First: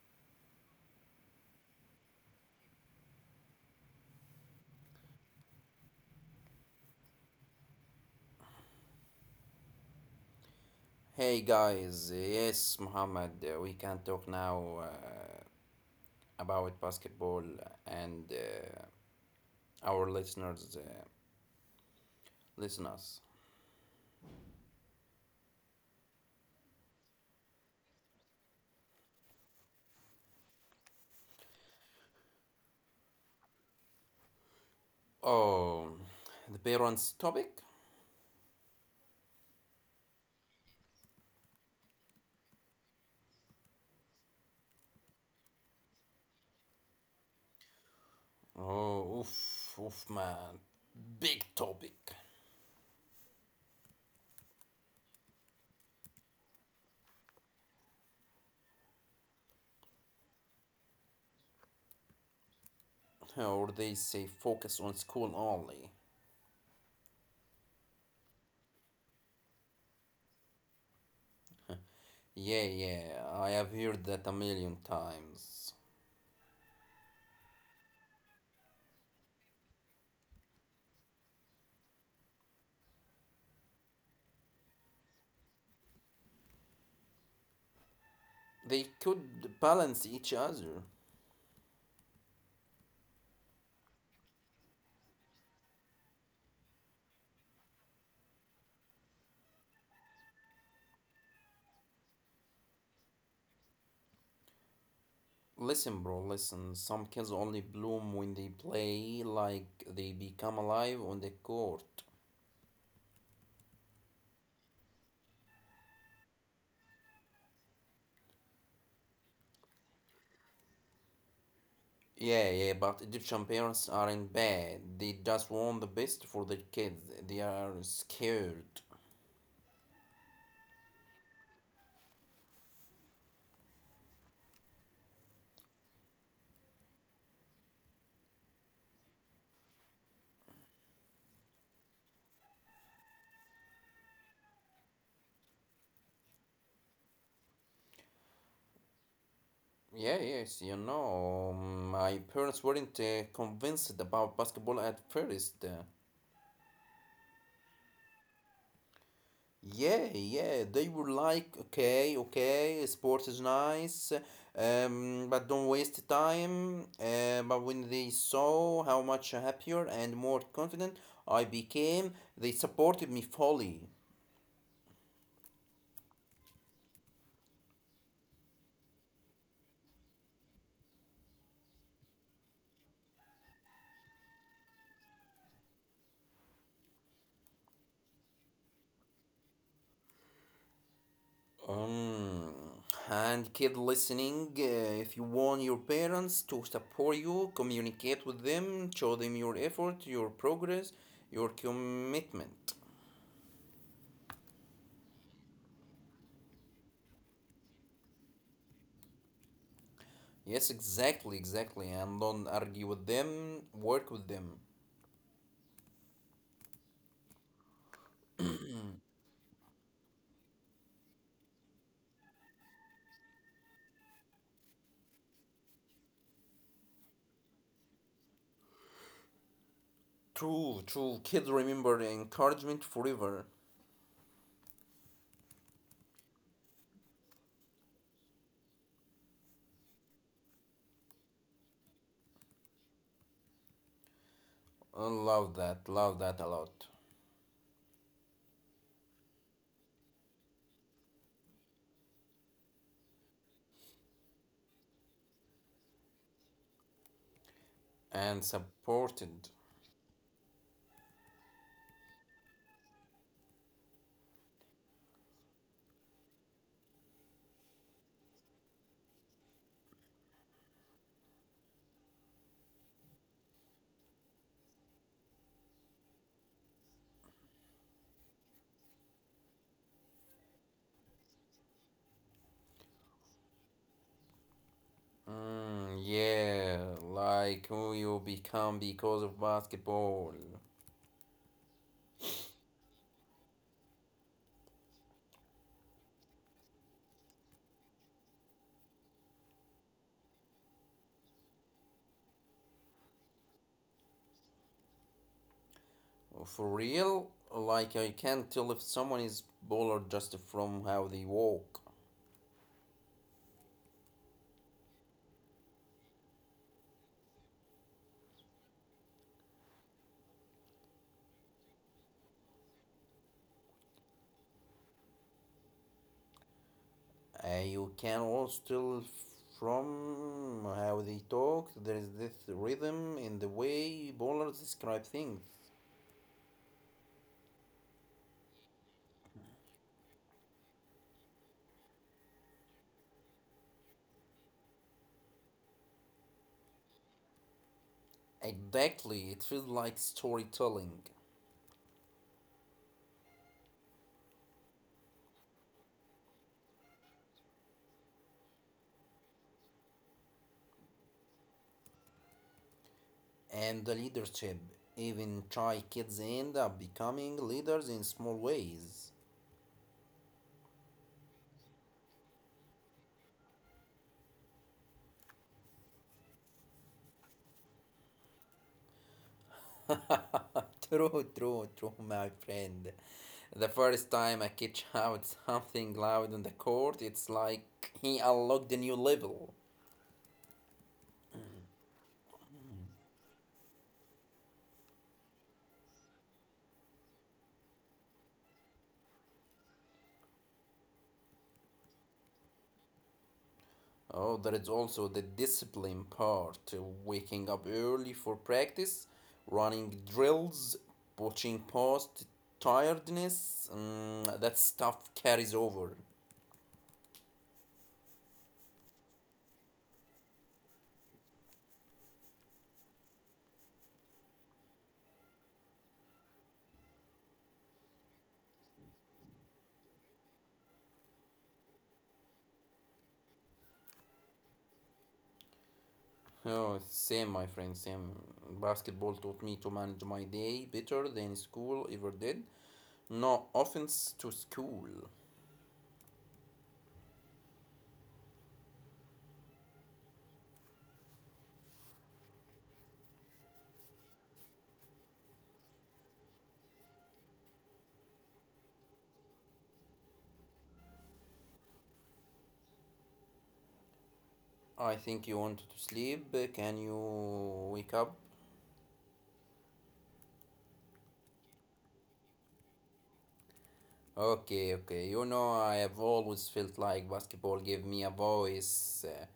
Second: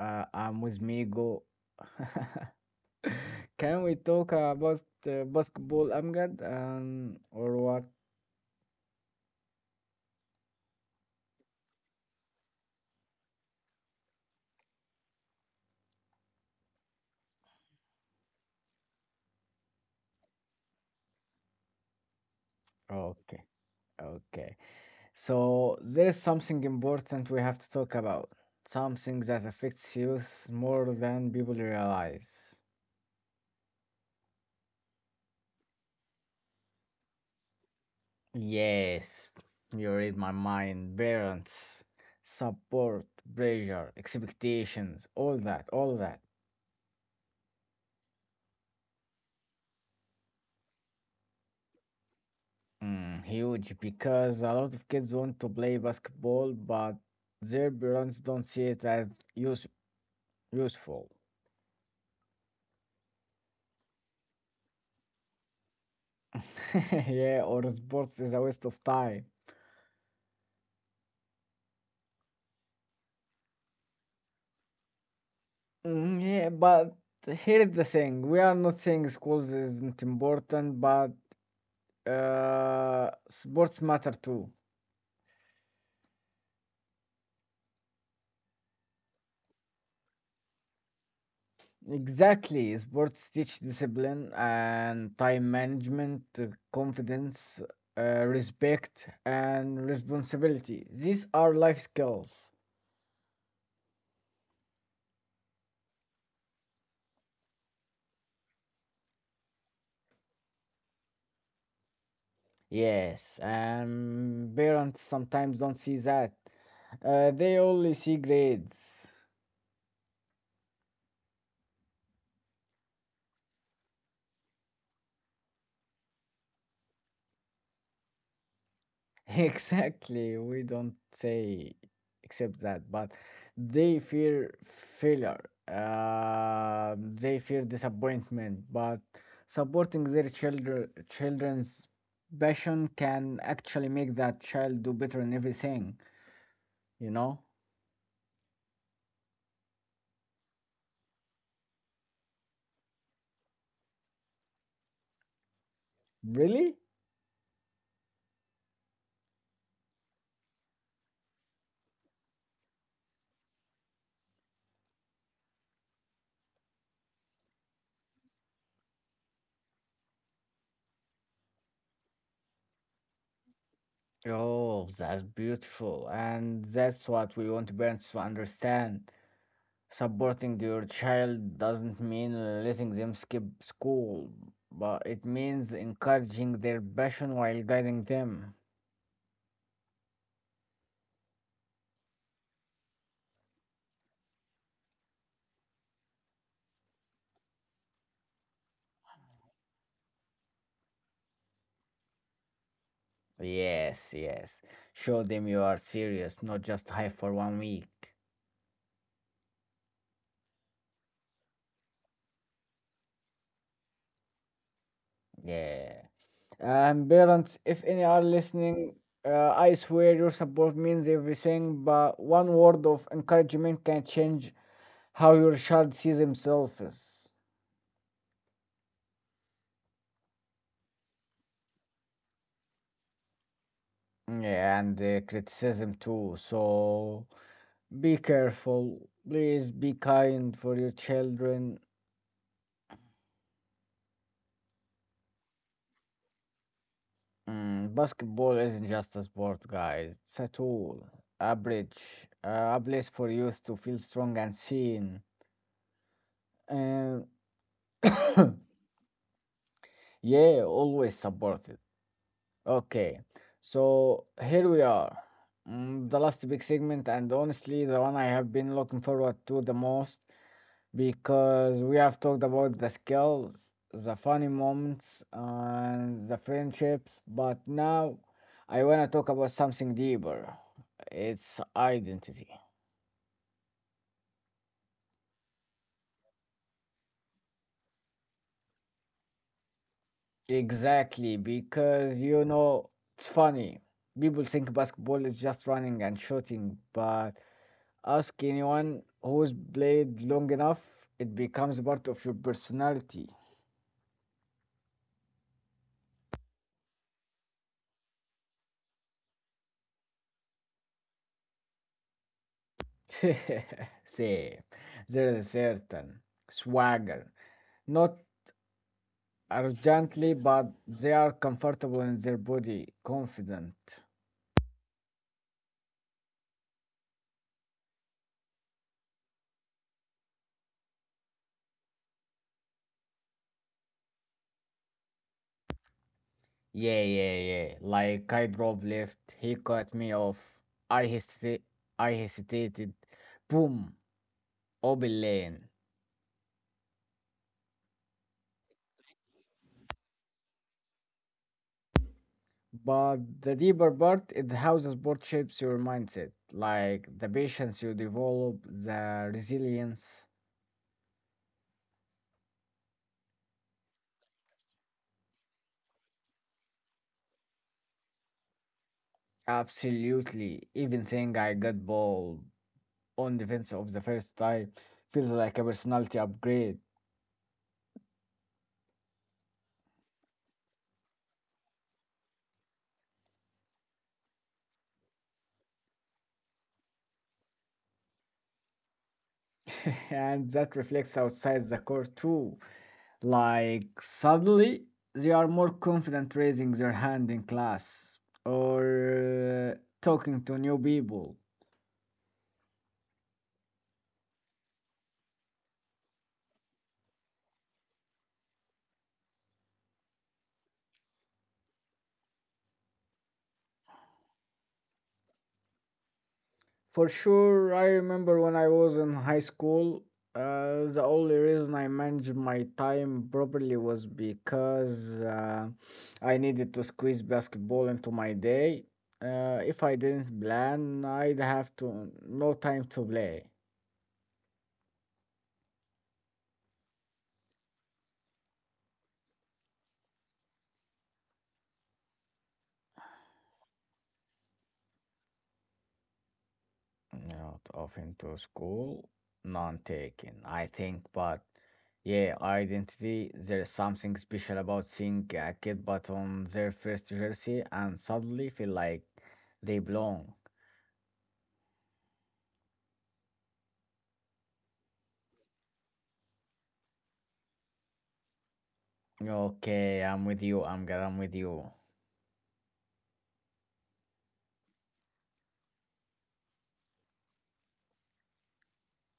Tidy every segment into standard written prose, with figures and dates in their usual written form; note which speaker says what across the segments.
Speaker 1: I'm with Migo. Can we talk about basketball, Amgad, or what?
Speaker 2: Hey guys, yes, Muhammad, we can talk now about basketball and our listeners listen.
Speaker 1: Okay, okay. So there is something important we have to talk about. Something that affects youth more than people realize.
Speaker 2: Oh, the parents topic?
Speaker 1: Yes, you read my mind. Parents, support, pressure, expectations, all that, all that.
Speaker 2: Oh, oof, oof, man, big topic.
Speaker 1: Huge because a lot of kids want to play basketball, but their parents don't see it as use useful.
Speaker 2: Or they say focus on school only.
Speaker 1: Yeah, or sports is a waste of time.
Speaker 2: Yeah, yeah, I have heard that a million times.
Speaker 1: Mm, yeah, but here's the thing. We are not saying schools isn't important, but sports matter too.
Speaker 2: They could balance each other.
Speaker 1: Exactly. Sports teach discipline and time management, confidence, respect, and responsibility. These are life skills.
Speaker 2: Listen, bro, listen. Some kids only bloom when they play, like they become alive on the court.
Speaker 1: Yes, and parents sometimes don't see that. They only see grades.
Speaker 2: Yeah, yeah, but Egyptian parents aren't bad. They just want the best for their kids. They are scared.
Speaker 1: Exactly. We don't say except that, but they fear failure. They fear disappointment, but supporting their children's passion can actually make that child do better in everything, you know?
Speaker 2: Yeah, yes, you know, my parents weren't convinced about basketball at first.
Speaker 1: Really?
Speaker 2: Yeah, yeah, they were like, okay, okay, sport is nice, but don't waste time. But when they saw how much happier and more confident I became, they supported me fully.
Speaker 1: Oh, that's beautiful. And that's what we want parents to understand. Supporting your child doesn't mean letting them skip school, but it means encouraging their passion while guiding them.
Speaker 2: Um, and kid listening, if you want your parents to support you, communicate with them, show them your effort, your progress, your commitment.
Speaker 1: Yes, yes. Show them you are serious, not just hype for one week.
Speaker 2: Yes, exactly, exactly. And don't argue with them, work with them.
Speaker 1: Yeah. And parents, if any are listening, I swear your support means everything, but one word of encouragement can change how your child sees himself. Is.
Speaker 2: True, true. Kids remember encouragement forever.
Speaker 1: Yeah, and criticism too. So. Be careful. Please be kind for your children.
Speaker 2: I love that a lot.
Speaker 1: Basketball isn't just a sport, guys. It's a tool, a bridge, a place for youth to feel strong and seen. And
Speaker 2: And supported.
Speaker 1: yeah, always support it. Okay, so here we are. The last big segment, and honestly, the one I have been looking forward to the most. Because we have talked about the skills, the funny moments, and the friendships, but now I want to talk about something deeper. It's identity.
Speaker 2: Mm, yeah, like who you become because of basketball.
Speaker 1: Exactly, because it's funny. People think basketball is just running and shooting, but ask anyone who's played long enough, it becomes part of your personality.
Speaker 2: For real, like I can't tell if someone is baller just from how they walk.
Speaker 1: See, there is a certain swagger, not urgently, but they are comfortable in their body, confident.
Speaker 2: You can also tell from how they talk. There is this rhythm in the way bowlers describe things.
Speaker 1: Yeah, yeah, yeah. Like I drove left, he cut me off. I hesita- I hesitated. Boom, open lane.
Speaker 2: Exactly, it feels like storytelling
Speaker 1: But the deeper part is how the sport shapes your mindset, like the patience you develop, the resilience.
Speaker 2: and the leadership. Even shy kids end up becoming leaders in small ways.
Speaker 1: Absolutely. Even saying I got ball on defense of the first time feels like a personality upgrade.
Speaker 2: true, true, true, my friend. The first time a kid shouts something loud on the court, it's like he unlocked a new level.
Speaker 1: And that reflects outside the court too. Like, suddenly, they are more confident raising their hand in class or talking to new people.
Speaker 2: Oh, there is also the discipline part, waking up early for practice, running drills, watching past tiredness. Mm, that stuff carries over.
Speaker 1: For sure, I remember when I was in high school, the only reason I managed my time properly was because I needed to squeeze basketball into my day. If I didn't plan, I'd have to no time to play.
Speaker 2: Oh, same, my friend, same. Basketball taught me to manage my day better than school ever did. No offense to school.
Speaker 1: Not off into school, none taken, I think. But yeah, identity, there's something special about seeing a kid but on their first jersey and suddenly feel like they belong.
Speaker 2: I think you want to sleep. Can you wake up?
Speaker 1: Okay, I'm with you, I'm good, I'm with you.
Speaker 2: Okay, okay. You know, I have always felt like basketball gave me a voice. Uh,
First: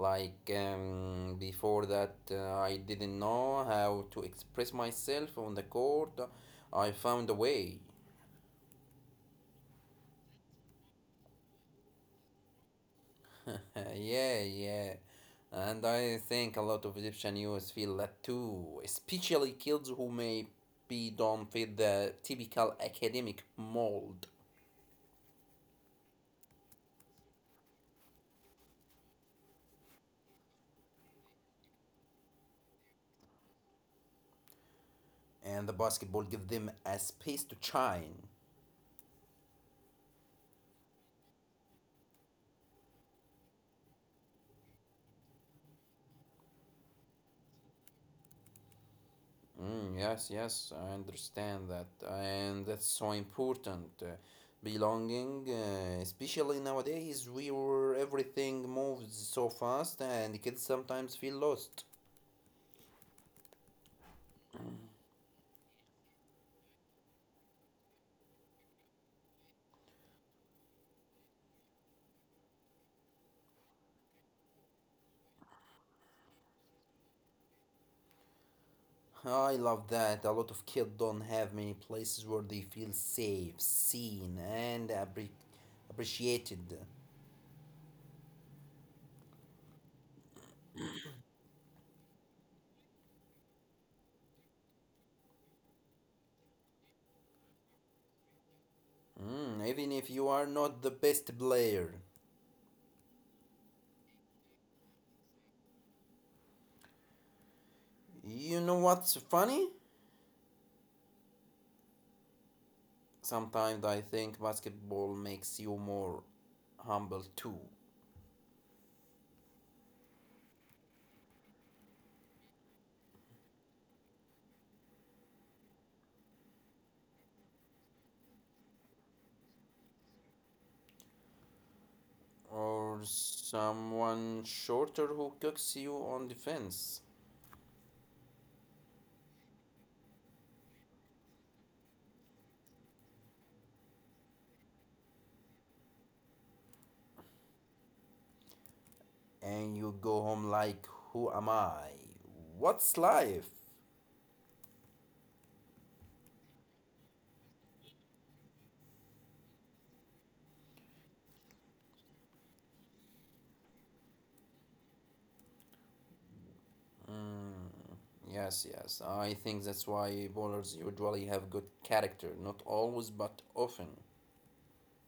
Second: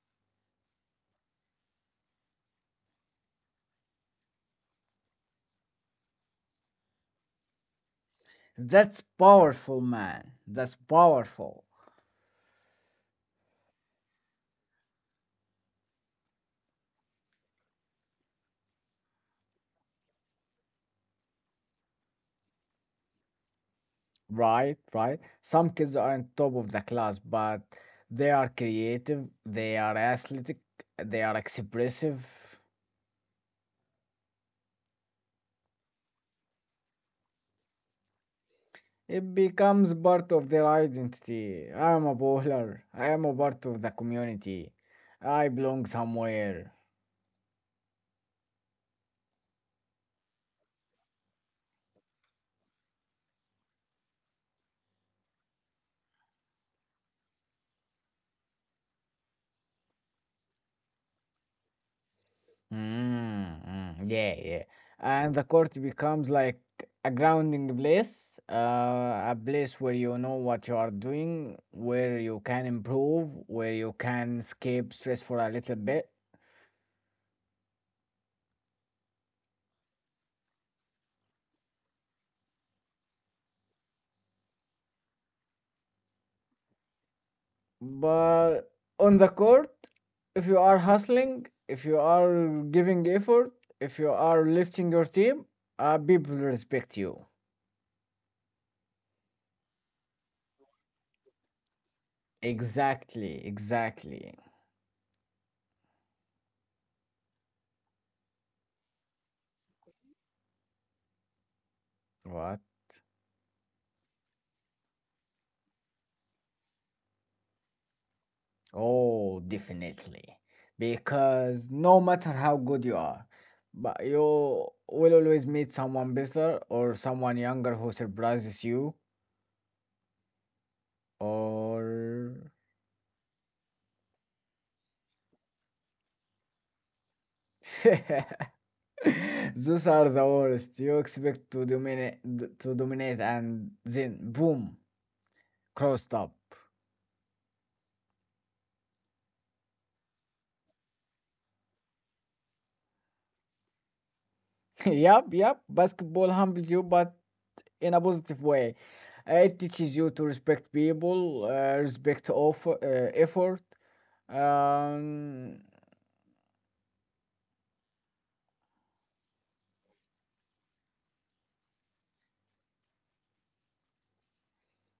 Speaker 2: like um, before that, I didn't know how to express myself on the court. I found a way.
Speaker 1: That's powerful, man. That's powerful.
Speaker 2: yeah, yeah. And I think a lot of Egyptian youth feel that too, especially kids who maybe don't fit the typical academic mold.
Speaker 1: Right, right. Some kids are on top of the class, but they are creative, they are athletic, they are expressive.
Speaker 2: And the basketball give them a space to shine.
Speaker 1: It becomes part of their identity. I am a bowler. I am a part of the community. I belong somewhere.
Speaker 2: Mm, yes, yes, I understand that, and that's so important. Belonging, especially nowadays, we where everything moves so fast, and kids sometimes feel lost.
Speaker 1: Mm, mm, yeah, yeah. And the court becomes like a grounding place, a place where you know what you are doing, where you can improve, where you can escape stress for a little bit.
Speaker 2: I love that. A lot of kids don't have many places where they feel safe, seen, and appreciated.
Speaker 1: But on the court, if you are hustling, if you are giving effort, if you are lifting your team, people respect you.
Speaker 2: Mm, even if you are not the best player.
Speaker 1: Exactly, exactly.
Speaker 2: You know what's funny?
Speaker 1: What?
Speaker 2: Sometimes I think basketball makes you more humble too,
Speaker 1: Oh, definitely. Because no matter how good you are, but you will always meet someone better or someone younger who surprises you or
Speaker 2: or someone shorter who cooks you on defense,
Speaker 1: those are the worst. You expect to dominate, and then boom, crossed up.
Speaker 2: and you go home like, who am I? What's life?
Speaker 1: Yep, yep. Basketball humbles you, but in a positive way. It teaches you to respect people, respect offer, effort, um,
Speaker 2: Mm, yes, yes, I think that's why bowlers usually have good character, not always, but often.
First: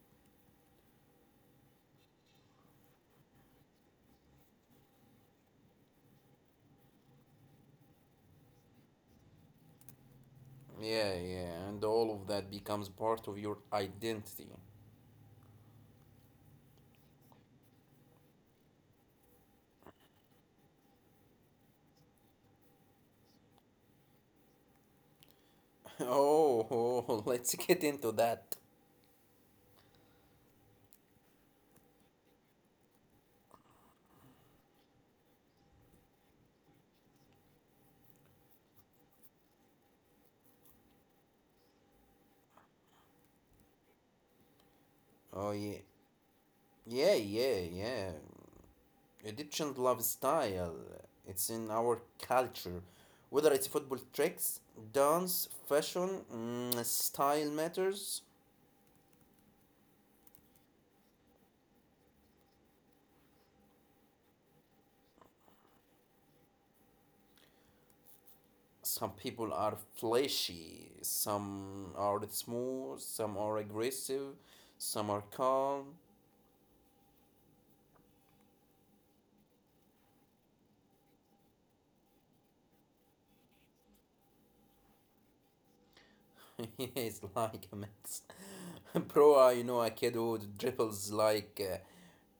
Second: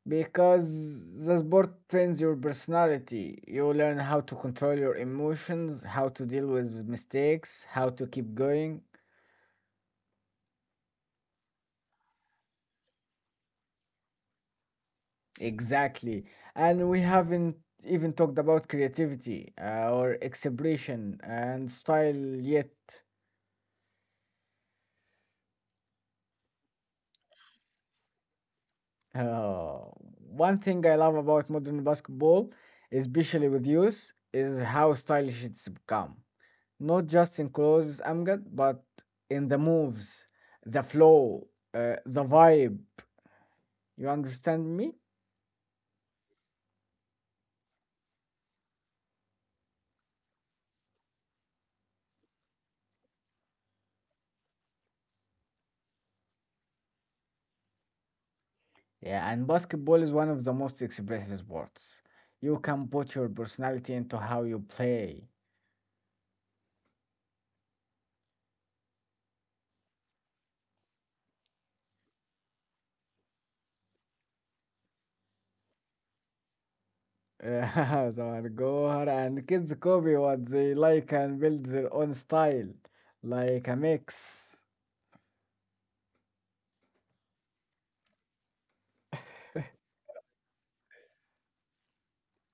Speaker 1: because the sport trains your personality. You learn how to control your emotions, how to deal with mistakes, how to keep going.
Speaker 2: Yeah, yeah, and all of that becomes part of your identity.
Speaker 1: Exactly. And we haven't even talked about creativity or expression and style yet.
Speaker 2: Oh, oh, let's get into that.
Speaker 1: Uh, One thing I love about modern basketball, especially with youth, is how stylish it's become. Not just in clothes, Amgad, but in the moves, the flow, the vibe. You understand me?
Speaker 2: Oh, yeah. Yeah, yeah, yeah. Egyptian lifestyle. It's in our culture. Whether it's football tricks, dance, fashion, mm, style matters.
Speaker 1: Yeah, and basketball is one of the most expressive sports. You can put your personality into how you play.
Speaker 2: Some people are flashy, some are smooth, some are aggressive, some are calm.
Speaker 1: Yeah, Zaragoza and kids copy what they like and build their own style, like a mix.
Speaker 2: It's like a mix. Bro, I know a kid who dribbles like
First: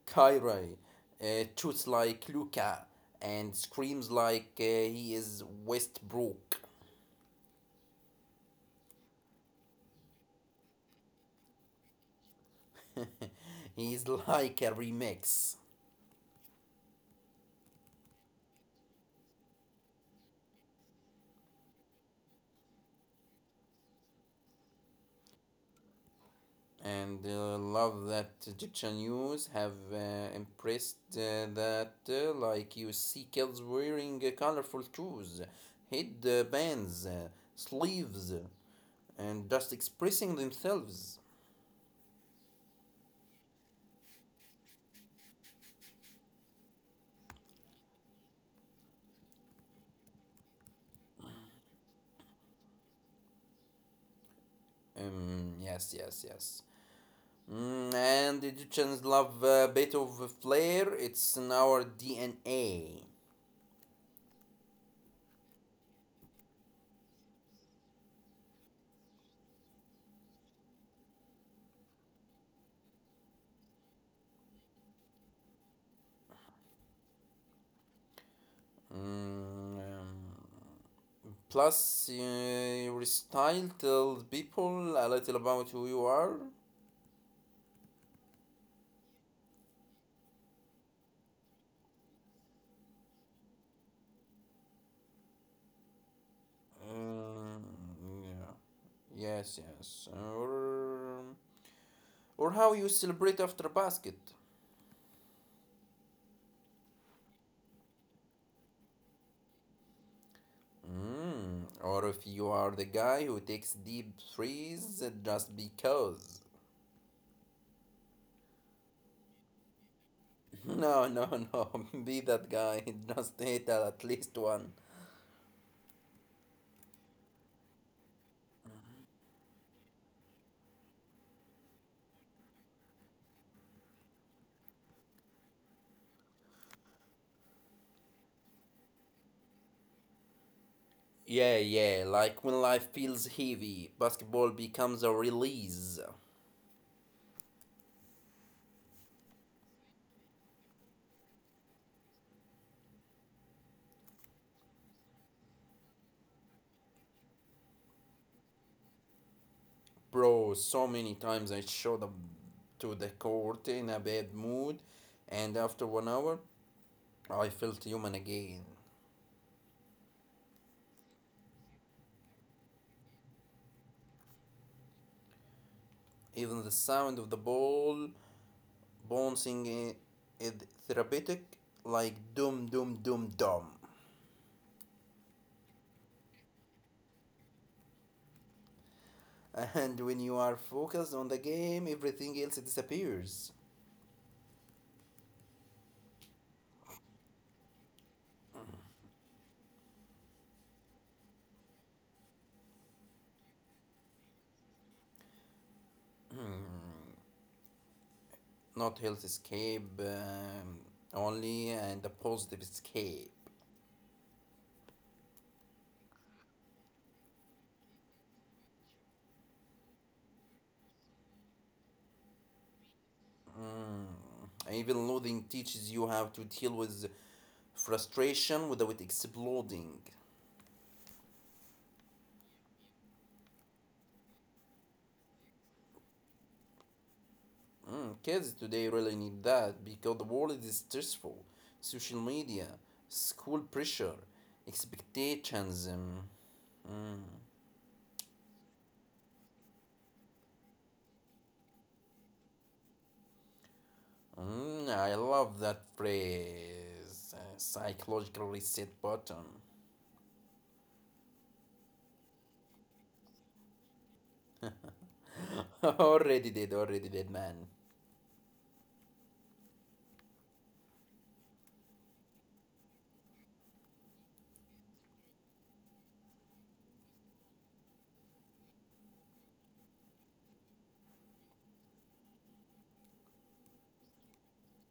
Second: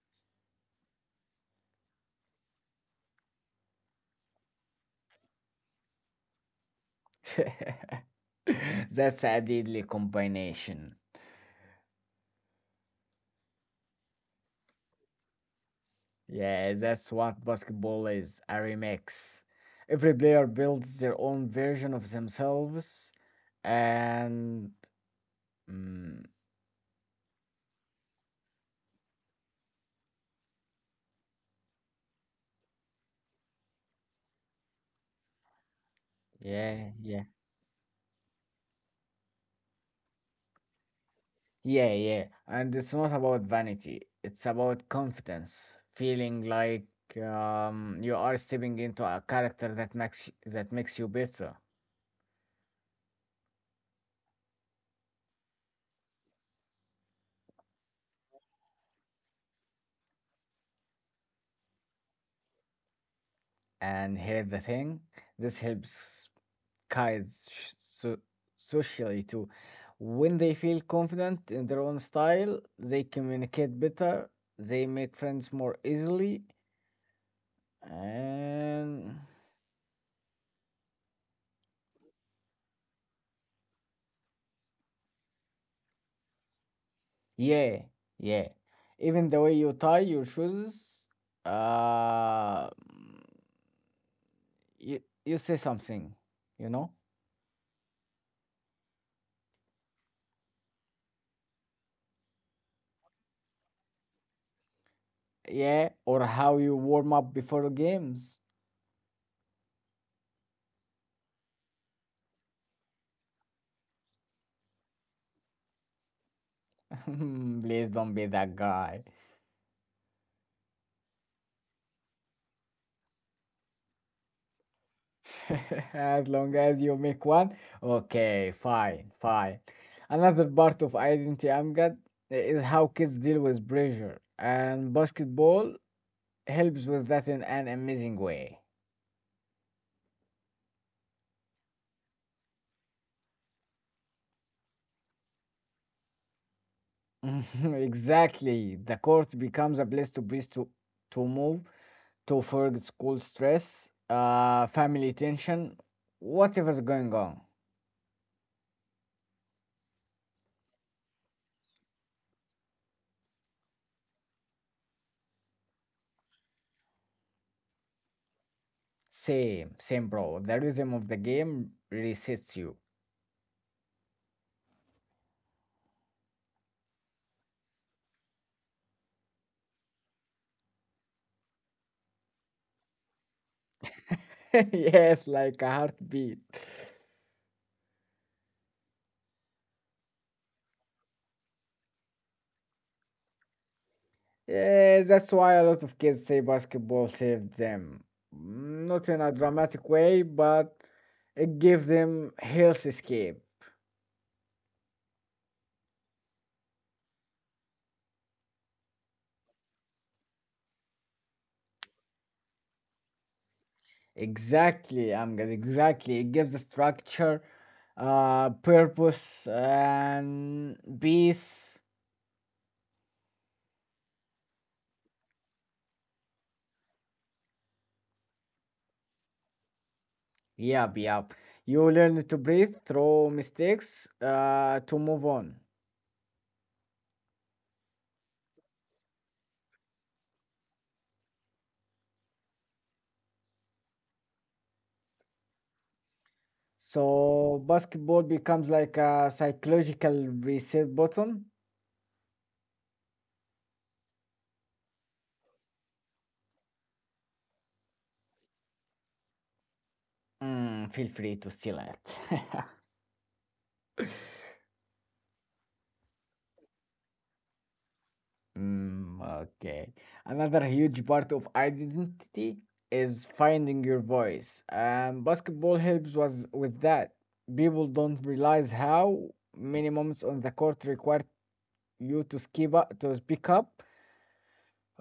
Speaker 2: Kyrie, shoots like Luca, and screams like he is Westbrook.
Speaker 1: That's a deadly combination.
Speaker 2: He's like a remix.
Speaker 1: Yeah, that's what basketball is, a remix. Every player builds their own version of themselves, and mm,
Speaker 2: And love that Egyptian youths have impressed like you see kids wearing colorful shoes,
Speaker 1: yeah,
Speaker 2: headbands,
Speaker 1: yeah.
Speaker 2: sleeves, and just expressing themselves.
Speaker 1: Yeah, yeah. And it's not about vanity, it's about confidence, feeling like you are stepping into a character that makes you better.
Speaker 2: Yes, yes, yes. Mm, and Egyptians love a bit of flair. It's in our DNA.
Speaker 1: And here's the thing, this helps kids so socially too. When they feel confident in their own style, they communicate better, they make friends more easily, and
Speaker 2: Mm, um, Plus, your style tells people a little about who you are.
Speaker 1: yeah, yeah. Even the way you tie your shoes, uh, you, you say something, you know?
Speaker 2: Um, yeah. Yes, yes. Or how you celebrate after basket.
Speaker 1: Yeah, or how you warm up before games.
Speaker 2: Mm, or if you are the guy who takes deep freeze just because.
Speaker 1: Please don't be that guy.
Speaker 2: No, no, no. Be that guy. Just hit at least one.
Speaker 1: As long as you make one, okay, fine, fine. Another part of identity I'm got is how kids deal with pressure, and basketball helps with that in an amazing way.
Speaker 2: Yeah, yeah. Like when life feels heavy, basketball becomes a release.
Speaker 1: Exactly. The court becomes a place to breathe, to move, to forget school stress, family tension, whatever's going on.
Speaker 2: Bro, so many times I showed up to the court in a bad mood, and after 1 hour, I felt human again.
Speaker 1: Same, same, bro. The rhythm of the game resets you.
Speaker 2: Even the sound of the ball bouncing is therapeutic, like dum dum dum dum.
Speaker 1: Yes, like a heartbeat.
Speaker 2: And when you are focused on the game, everything else disappears.
Speaker 1: Yes, that's why a lot of kids say basketball saved them. Not in a dramatic way, but it gave them health escape.
Speaker 2: Not health escape only, and a positive escape.
Speaker 1: Exactly, Amgad, exactly. It gives a structure, purpose, and peace.
Speaker 2: Mm. Even loathing teaches you how to deal with frustration without exploding.
Speaker 1: Yep, yep. You learn to breathe through mistakes, to move on.
Speaker 2: Mm. Kids today really need that because the world is stressful. Social media, school pressure, expectations.
Speaker 1: So basketball becomes like a psychological reset button.
Speaker 2: Mm, I love that phrase, psychological reset button.
Speaker 1: Feel free to steal it.
Speaker 2: Already did, already did, man.
Speaker 1: Mm, okay. Another huge part of identity is finding your voice. Basketball helps was with that. People don't realize how many moments on the court require you to to speak up,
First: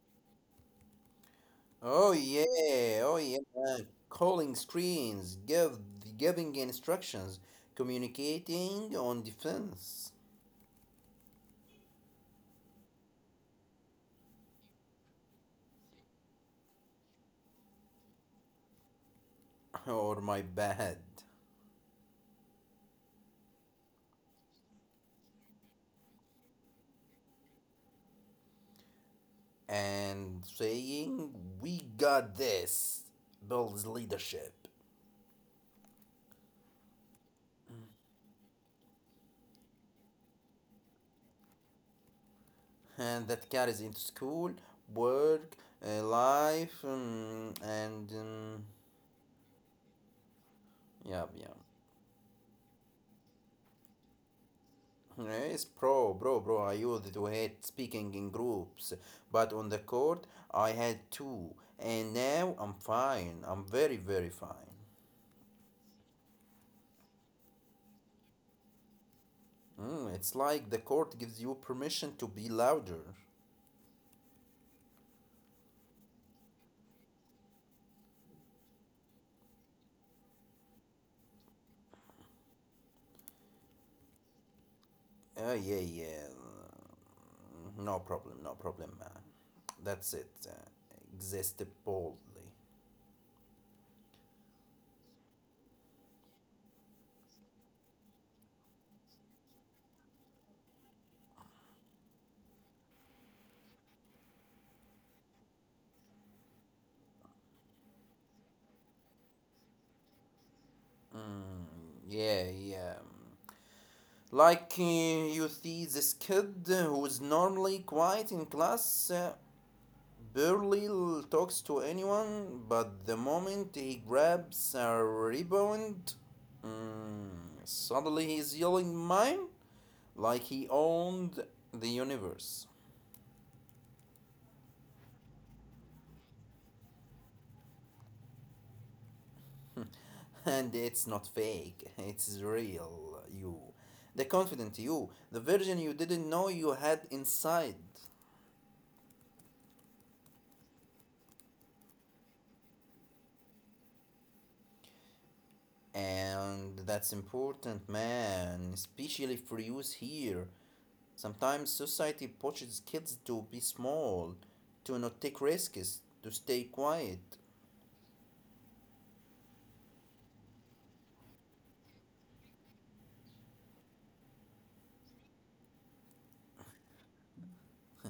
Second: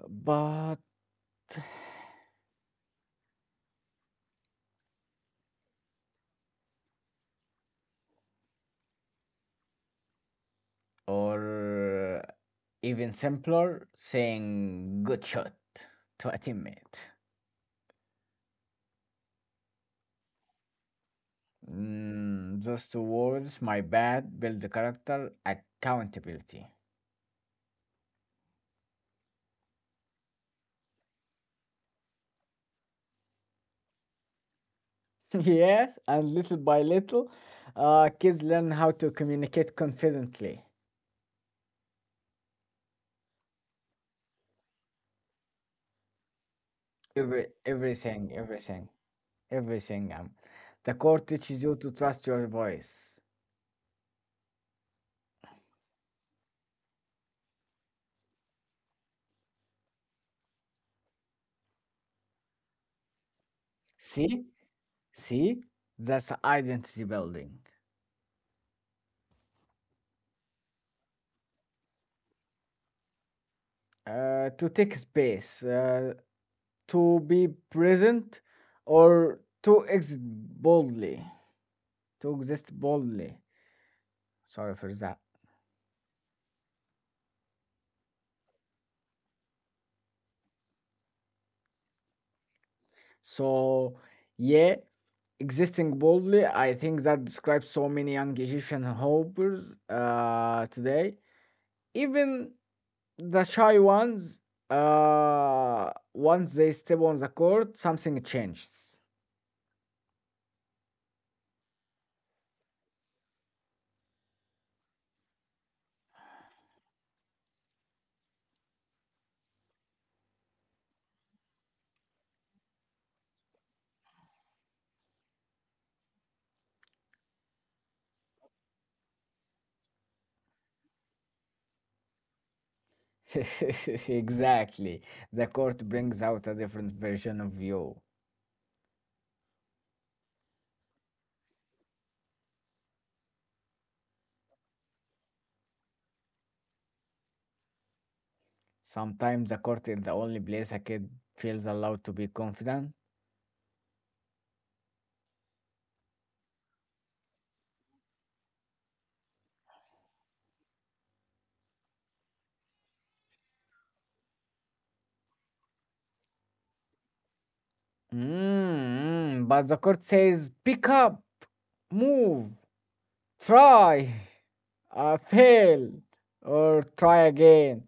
Speaker 1: but
Speaker 2: Oh yeah, oh yeah. Calling screens, give giving instructions, communicating on defense
Speaker 1: or even simpler, saying good shot to a teammate.
Speaker 2: or my bad,
Speaker 1: Those two words, my bad, build the character accountability.
Speaker 2: and saying we got this builds leadership,
Speaker 1: Yes, and little by little, kids learn how to communicate confidently.
Speaker 2: and that carries into school, work, life, and
Speaker 1: Everything, everything, everything. The
Speaker 2: yeah,
Speaker 1: core
Speaker 2: yeah.
Speaker 1: teaches you to trust your voice.
Speaker 2: Yes, bro, bro, bro. I used to hate speaking in groups, but on the court I had two, and now I'm fine. I'm very, very
Speaker 1: See,
Speaker 2: fine.
Speaker 1: see, that's identity building.
Speaker 2: Mm, it's like the court gives you permission to be louder.
Speaker 1: To take space, to be present, or to exist boldly. Sorry for that.
Speaker 2: Yeah, yeah. No problem, no problem, man. That's it. Exist boldly.
Speaker 1: So, yeah, existing boldly, I think that describes so many young Egyptian hopers today. Even the shy ones, once they step on the court, something changes.
Speaker 2: Hmm, yeah, yeah. Like you see this kid who's normally quiet in class, barely talks to anyone, but the moment he grabs a rebound, mm, suddenly he's yelling mine like he owned the universe.
Speaker 1: Exactly. The court brings out a different version of you.
Speaker 2: And it's not fake, it's real you. The confident you, the virgin you didn't know you had inside.
Speaker 1: Sometimes the court is the only place a kid feels allowed to be confident.
Speaker 2: And that's important, man, especially for you here. Sometimes society pushes kids to be small, to not take risks, to stay quiet.
Speaker 1: But the court says, pick up, move, try. Fail or try again.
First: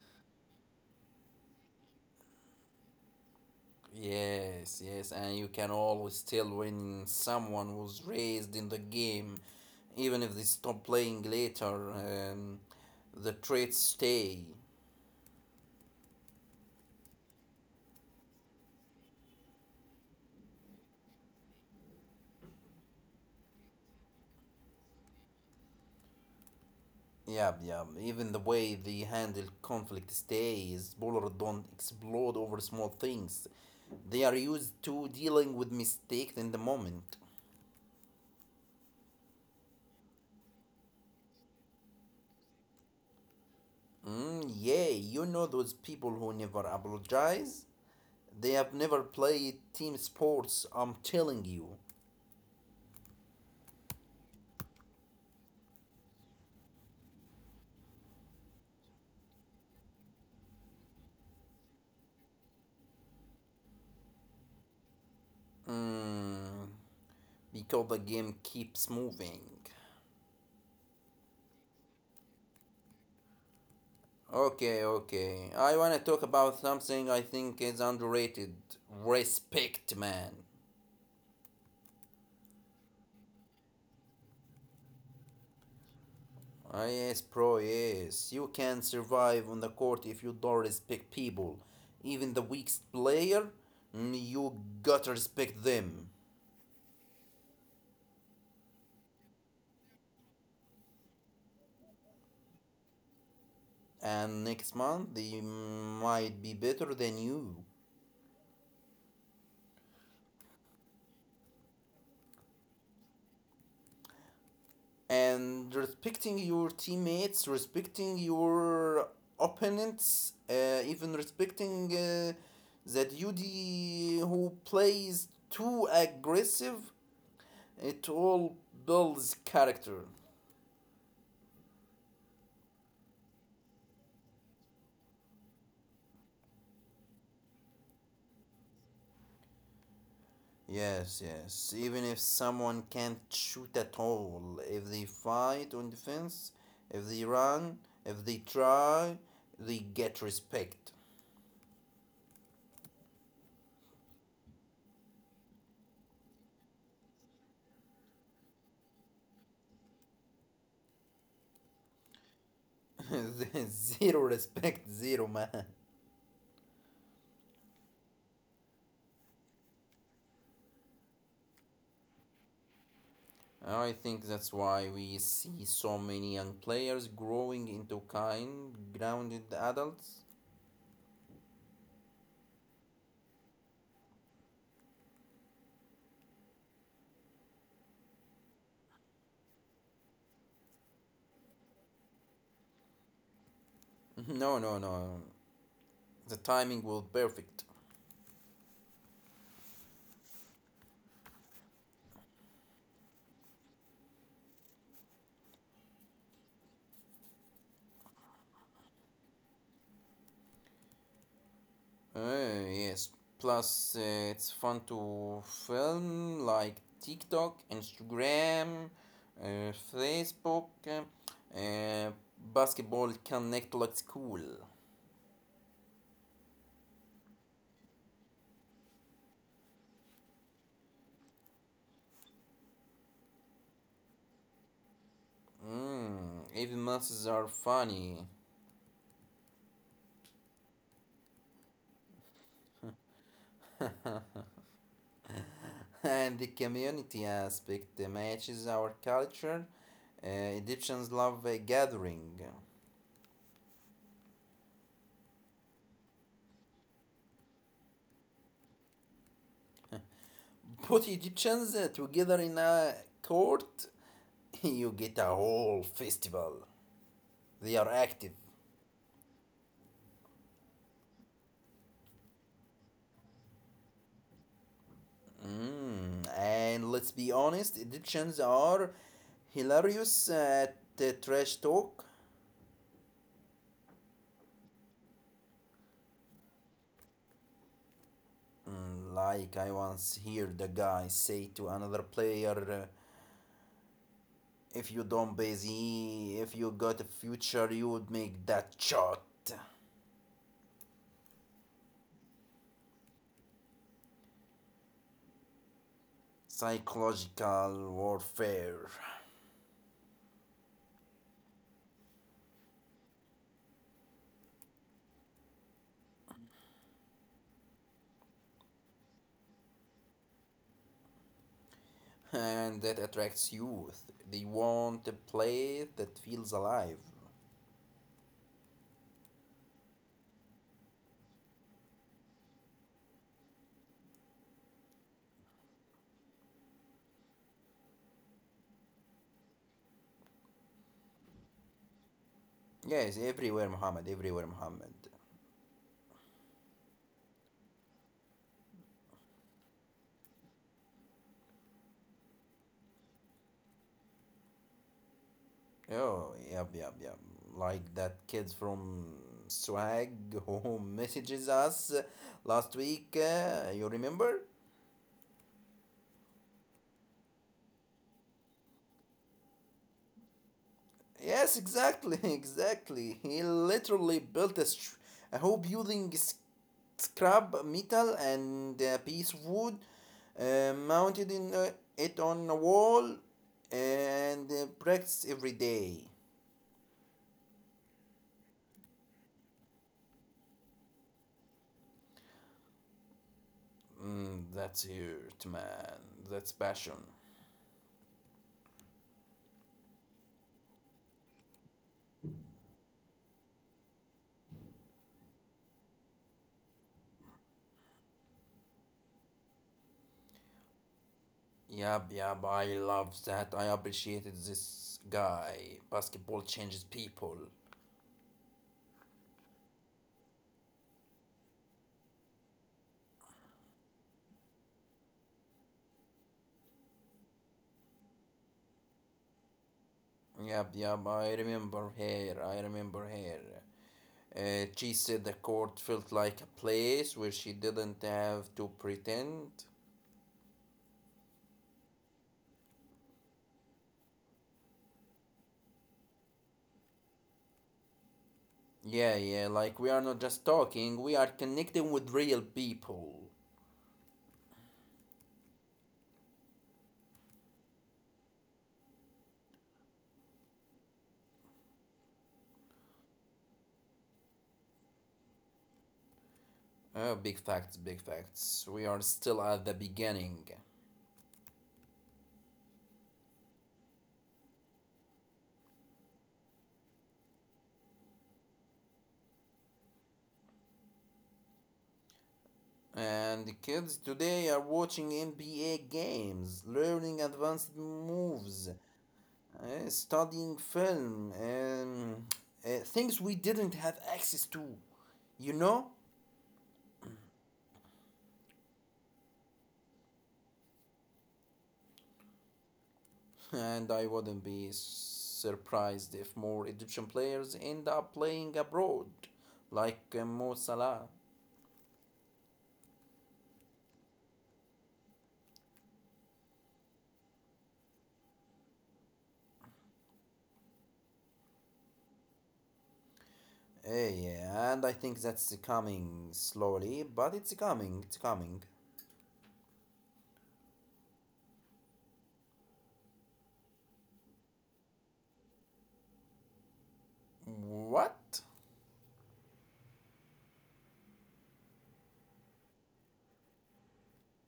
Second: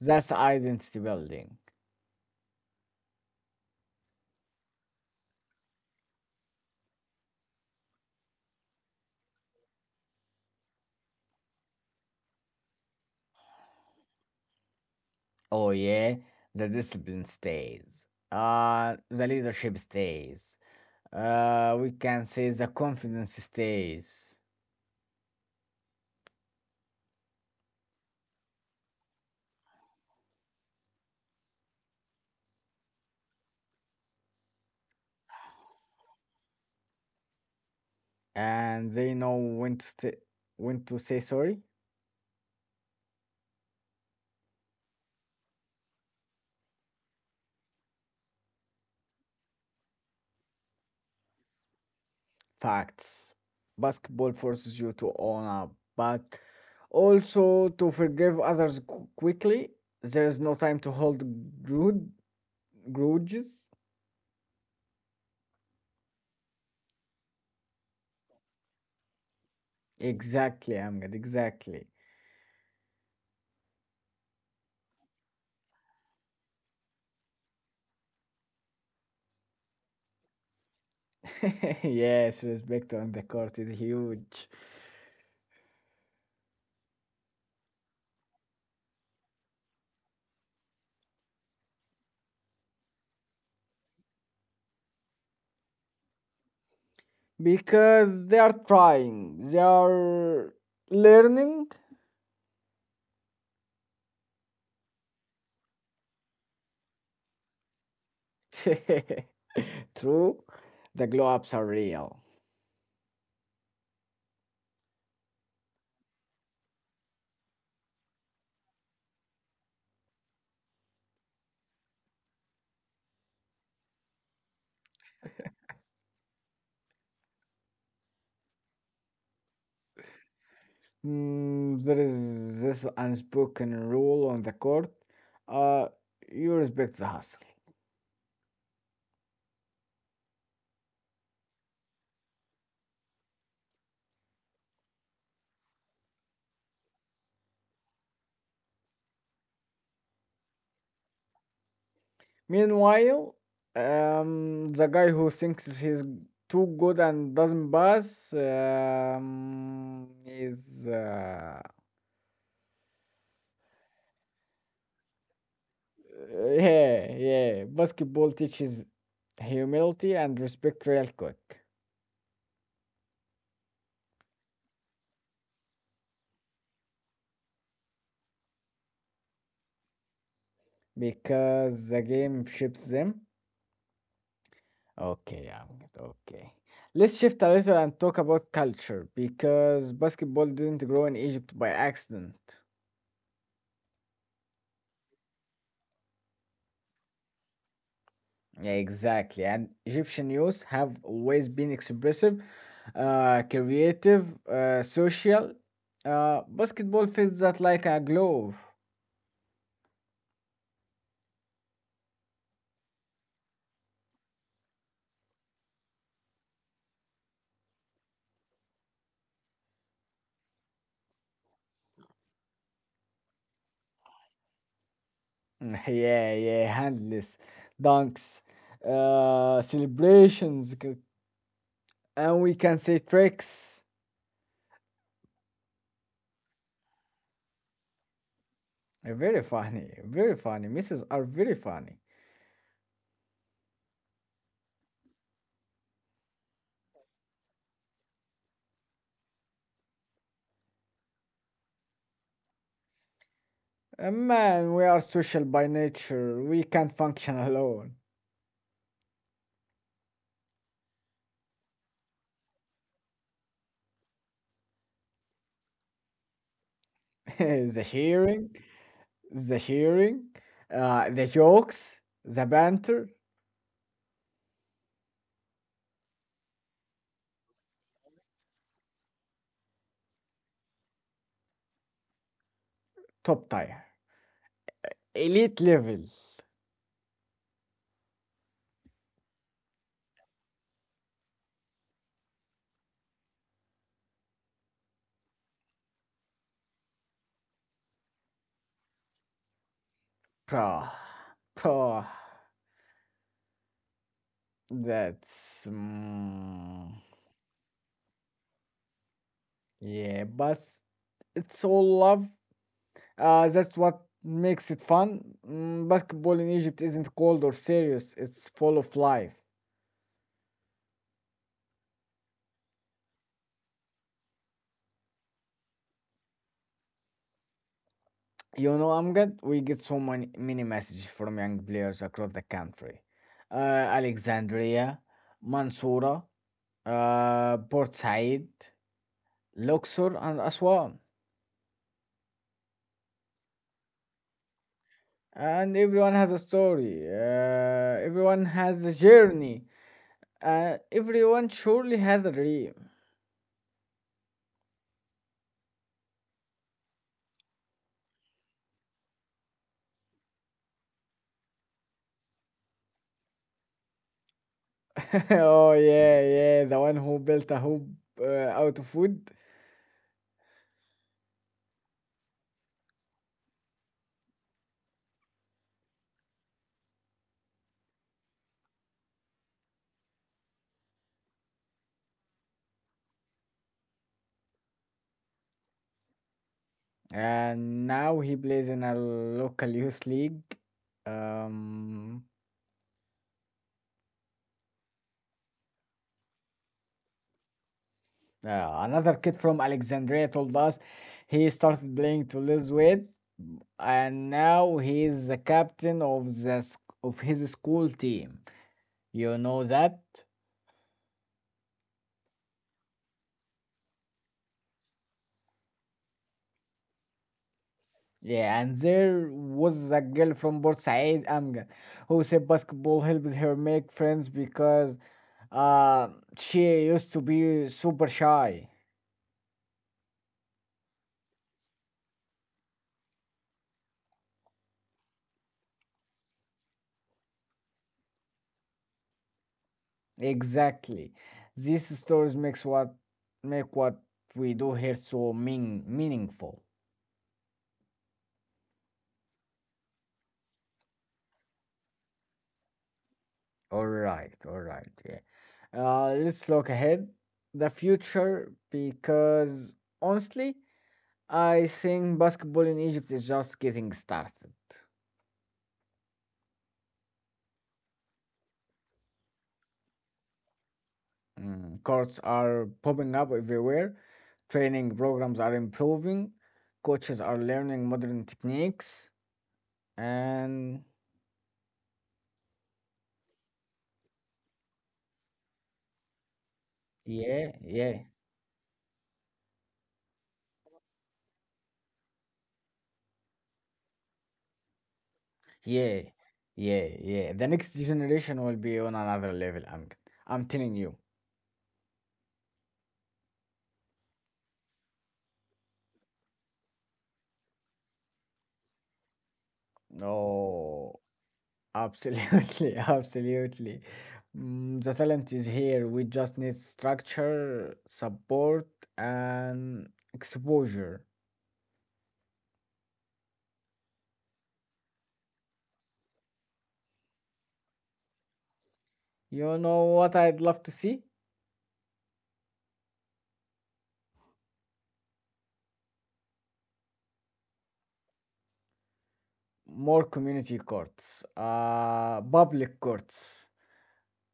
Speaker 1: That's identity building.
Speaker 2: Yes, yes, and you can always tell when someone was raised in the game, even if they stop playing later, the traits stay.
Speaker 1: Oh, yeah, the discipline stays, the leadership stays, we can say the confidence stays,
Speaker 2: Yeah, yeah, even the way they handle conflict stays. Bowlers don't explode over small things, they are used to dealing with mistakes in the moment.
Speaker 1: and they know when to say sorry.
Speaker 2: Mm, yeah, you know those people who never apologize? They have never played team sports, I'm telling you.
Speaker 1: Facts. Basketball forces you to own up, but also to forgive others quickly. There is no time to hold grud- grudges.
Speaker 2: Mm, because the game keeps moving.
Speaker 1: Exactly, Amgad, exactly.
Speaker 2: Okay, okay. I wanna talk about something I think is underrated, respect, man.
Speaker 1: Yes, respect on the court is huge
Speaker 2: Ah, yes, bro, yes. You can survive on the court if you don't respect people. Even the weakest player, mm, you gotta respect them.
Speaker 1: because they are trying, they are learning.
Speaker 2: And next month they might be better than you.
Speaker 1: True, the glow ups are real.
Speaker 2: And respecting your teammates, respecting your opponents, even respecting that UD who plays too aggressive, it all builds character.
Speaker 1: There is this unspoken rule on the court. Uh, you respect the hustle.
Speaker 2: Yes, yes. Even if someone can't shoot at all, if they fight on defense, if they run, if they try, they get respect.
Speaker 1: Meanwhile, the guy who thinks he's too good and doesn't pass is
Speaker 2: Zero respect, zero man.
Speaker 1: Yeah, yeah. Basketball teaches humility and respect real quick
Speaker 2: I think that's why we see so many young players growing into kind, grounded adults.
Speaker 1: because the game shapes them. Okay, Ahmed, okay. Let's shift a little and talk about culture because basketball didn't grow in Egypt by accident.
Speaker 2: No, no, no. The timing was perfect.
Speaker 1: Yeah, exactly. And Egyptian youth have always been expressive, creative, social. Basketball fits that like a glove.
Speaker 2: Yes. Plus, it's fun to film like TikTok, Instagram, Facebook. Uh, Basketball connect like school.
Speaker 1: Yeah, yeah, handless dunks, celebrations, and we can say tricks.
Speaker 2: Mm, even masses are funny.
Speaker 1: Very funny, very funny. Misses are very funny.
Speaker 2: And the community aspect matches our culture. Egyptians love gathering.
Speaker 1: Man, we are social by nature. We can't function alone.
Speaker 2: Put Egyptians together in a court, you get a whole festival.
Speaker 1: the
Speaker 2: They are active.
Speaker 1: sharing, the sharing, the jokes, the banter,
Speaker 2: Mm, and let's be honest, Egyptians are hilarious at trash talk.
Speaker 1: top tier, elite level,
Speaker 2: Mm, like I once heard a guy say to another player. If you don't busy, if you got a future, you would make that shot.
Speaker 1: bro, bro. That's
Speaker 2: Psychological warfare.
Speaker 1: yeah, but it's all love. That's what makes it fun. Basketball in Egypt isn't cold or serious, it's full of life.
Speaker 2: And that attracts youth. They want a place that feels alive.
Speaker 1: You know, Amgad, we get so many, many messages from young players across the country. Alexandria, Mansoura, Port Said, Luxor, and Aswan.
Speaker 2: Yes, everywhere, Muhammad, everywhere, Muhammad.
Speaker 1: And everyone has a story, everyone has a journey, everyone surely has a dream.
Speaker 2: Oh, yep, yep, yep. Like that kid from Swag who messages us last week, you remember?
Speaker 1: Oh, yeah, yeah, the one who built a hoop out of wood.
Speaker 2: Yes, exactly, exactly. He literally built a, a whole building scrap metal and a piece of wood, mounted in it on a wall, and practice every day.
Speaker 1: And now he plays in a local youth league. Um,
Speaker 2: Mm, that's it, man. That's passion.
Speaker 1: Another kid from Alexandria told us he started playing to lose weight, and now he is the captain of his school team. You know that?
Speaker 2: Yep, yep. I love that. I appreciated this guy. Basketball changes people.
Speaker 1: Yeah, and there was a girl from Port Said Amgan who said basketball helped her make friends because uh, she used to be super shy.
Speaker 2: Yep, yep. I remember her. I remember her. She said the court felt like a place where she didn't have to pretend.
Speaker 1: Exactly. These stories makes what make what We do here so meaningful.
Speaker 2: Yeah, yeah, like we are not just talking, we are connecting with real people.
Speaker 1: All right, yeah. Let's look ahead the future because honestly, I think basketball in Egypt is just getting started.
Speaker 2: Oh, big facts, big facts. We are still at the beginning.
Speaker 1: Mm, courts are popping up everywhere, training programs are improving, coaches are learning modern techniques, and
Speaker 2: And the kids today are watching NBA games, learning
Speaker 1: yeah,
Speaker 2: advanced
Speaker 1: yeah.
Speaker 2: moves, studying film, things we didn't have access to, you know?
Speaker 1: Yeah, yeah, yeah. The next generation will be on another level. I'm telling you.
Speaker 2: And I wouldn't be surprised if more Egyptian players end up playing abroad, like Mo Salah.
Speaker 1: Oh, absolutely, absolutely. Mm, the talent is here. We just need structure, support, and exposure.
Speaker 2: Yeah, and I think that's coming slowly, but it's coming, it's coming.
Speaker 1: You know what I'd love to see?
Speaker 2: What?
Speaker 1: More community courts, public courts,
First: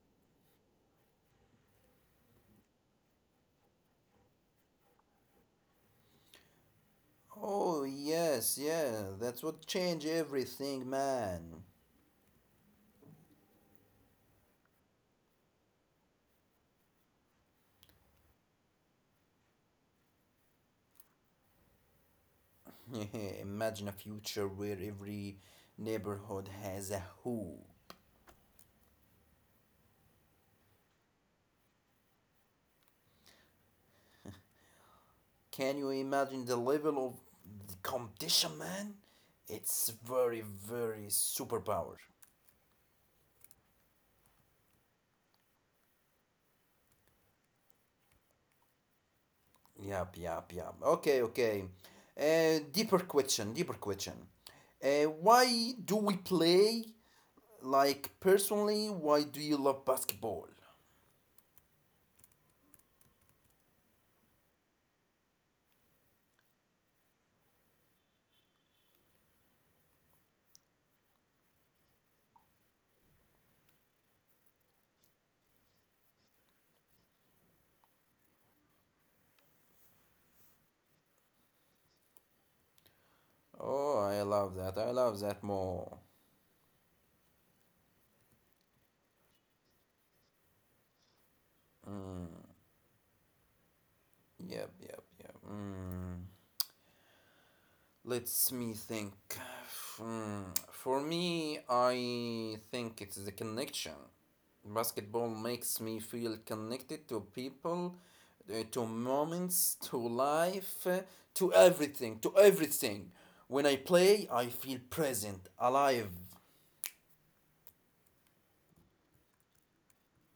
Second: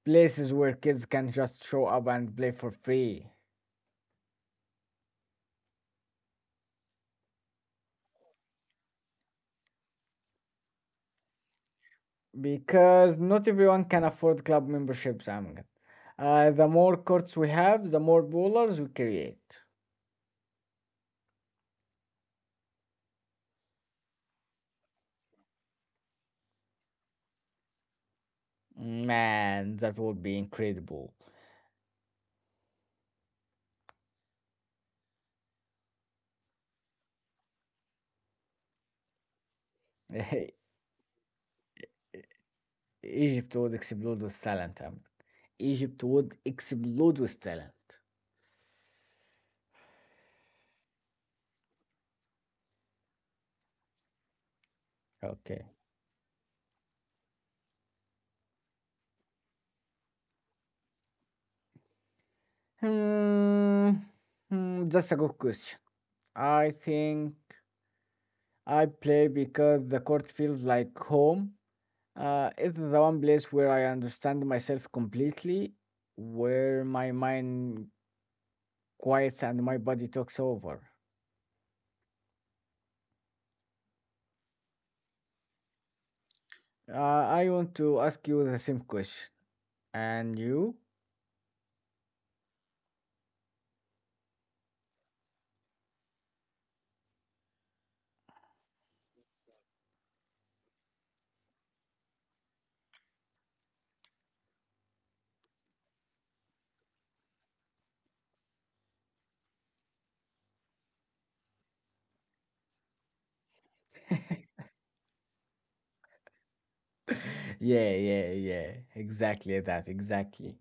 Speaker 1: places where kids can just show up and play for free.
Speaker 2: Oh, yes, yeah, that would change everything, man.
Speaker 1: Because not everyone can afford club memberships. Amjad. The more courts we have, the more bowlers we create.
Speaker 2: Imagine a future where every neighborhood has a who.
Speaker 1: Man, that would be incredible.
Speaker 2: Can you imagine the level of the competition, man? It's very, very superpower.
Speaker 1: Egypt would explode with talent. Amjad. Egypt would explode with talent.
Speaker 2: Yup, yup, yup. Okay, okay. Deeper question, deeper question.
Speaker 1: Okay.
Speaker 2: Why do we play? Like, personally, why do you love basketball?
Speaker 1: Hmm, that's a good question. I think I play because the court feels like home. It's the one place where I understand myself completely, where my mind quiets and my body takes over.
Speaker 2: Oh, I love that. I love that more.
Speaker 1: I want to ask you the same question. And you?
Speaker 2: Yep, yep, yep. Mm. Let's me think. Hmm, for me, I think it's the connection. Basketball makes me feel connected to people, to moments, to life, to everything, to everything. When I play, I feel present, alive,
Speaker 1: Yeah, yeah, yeah. Exactly that, exactly.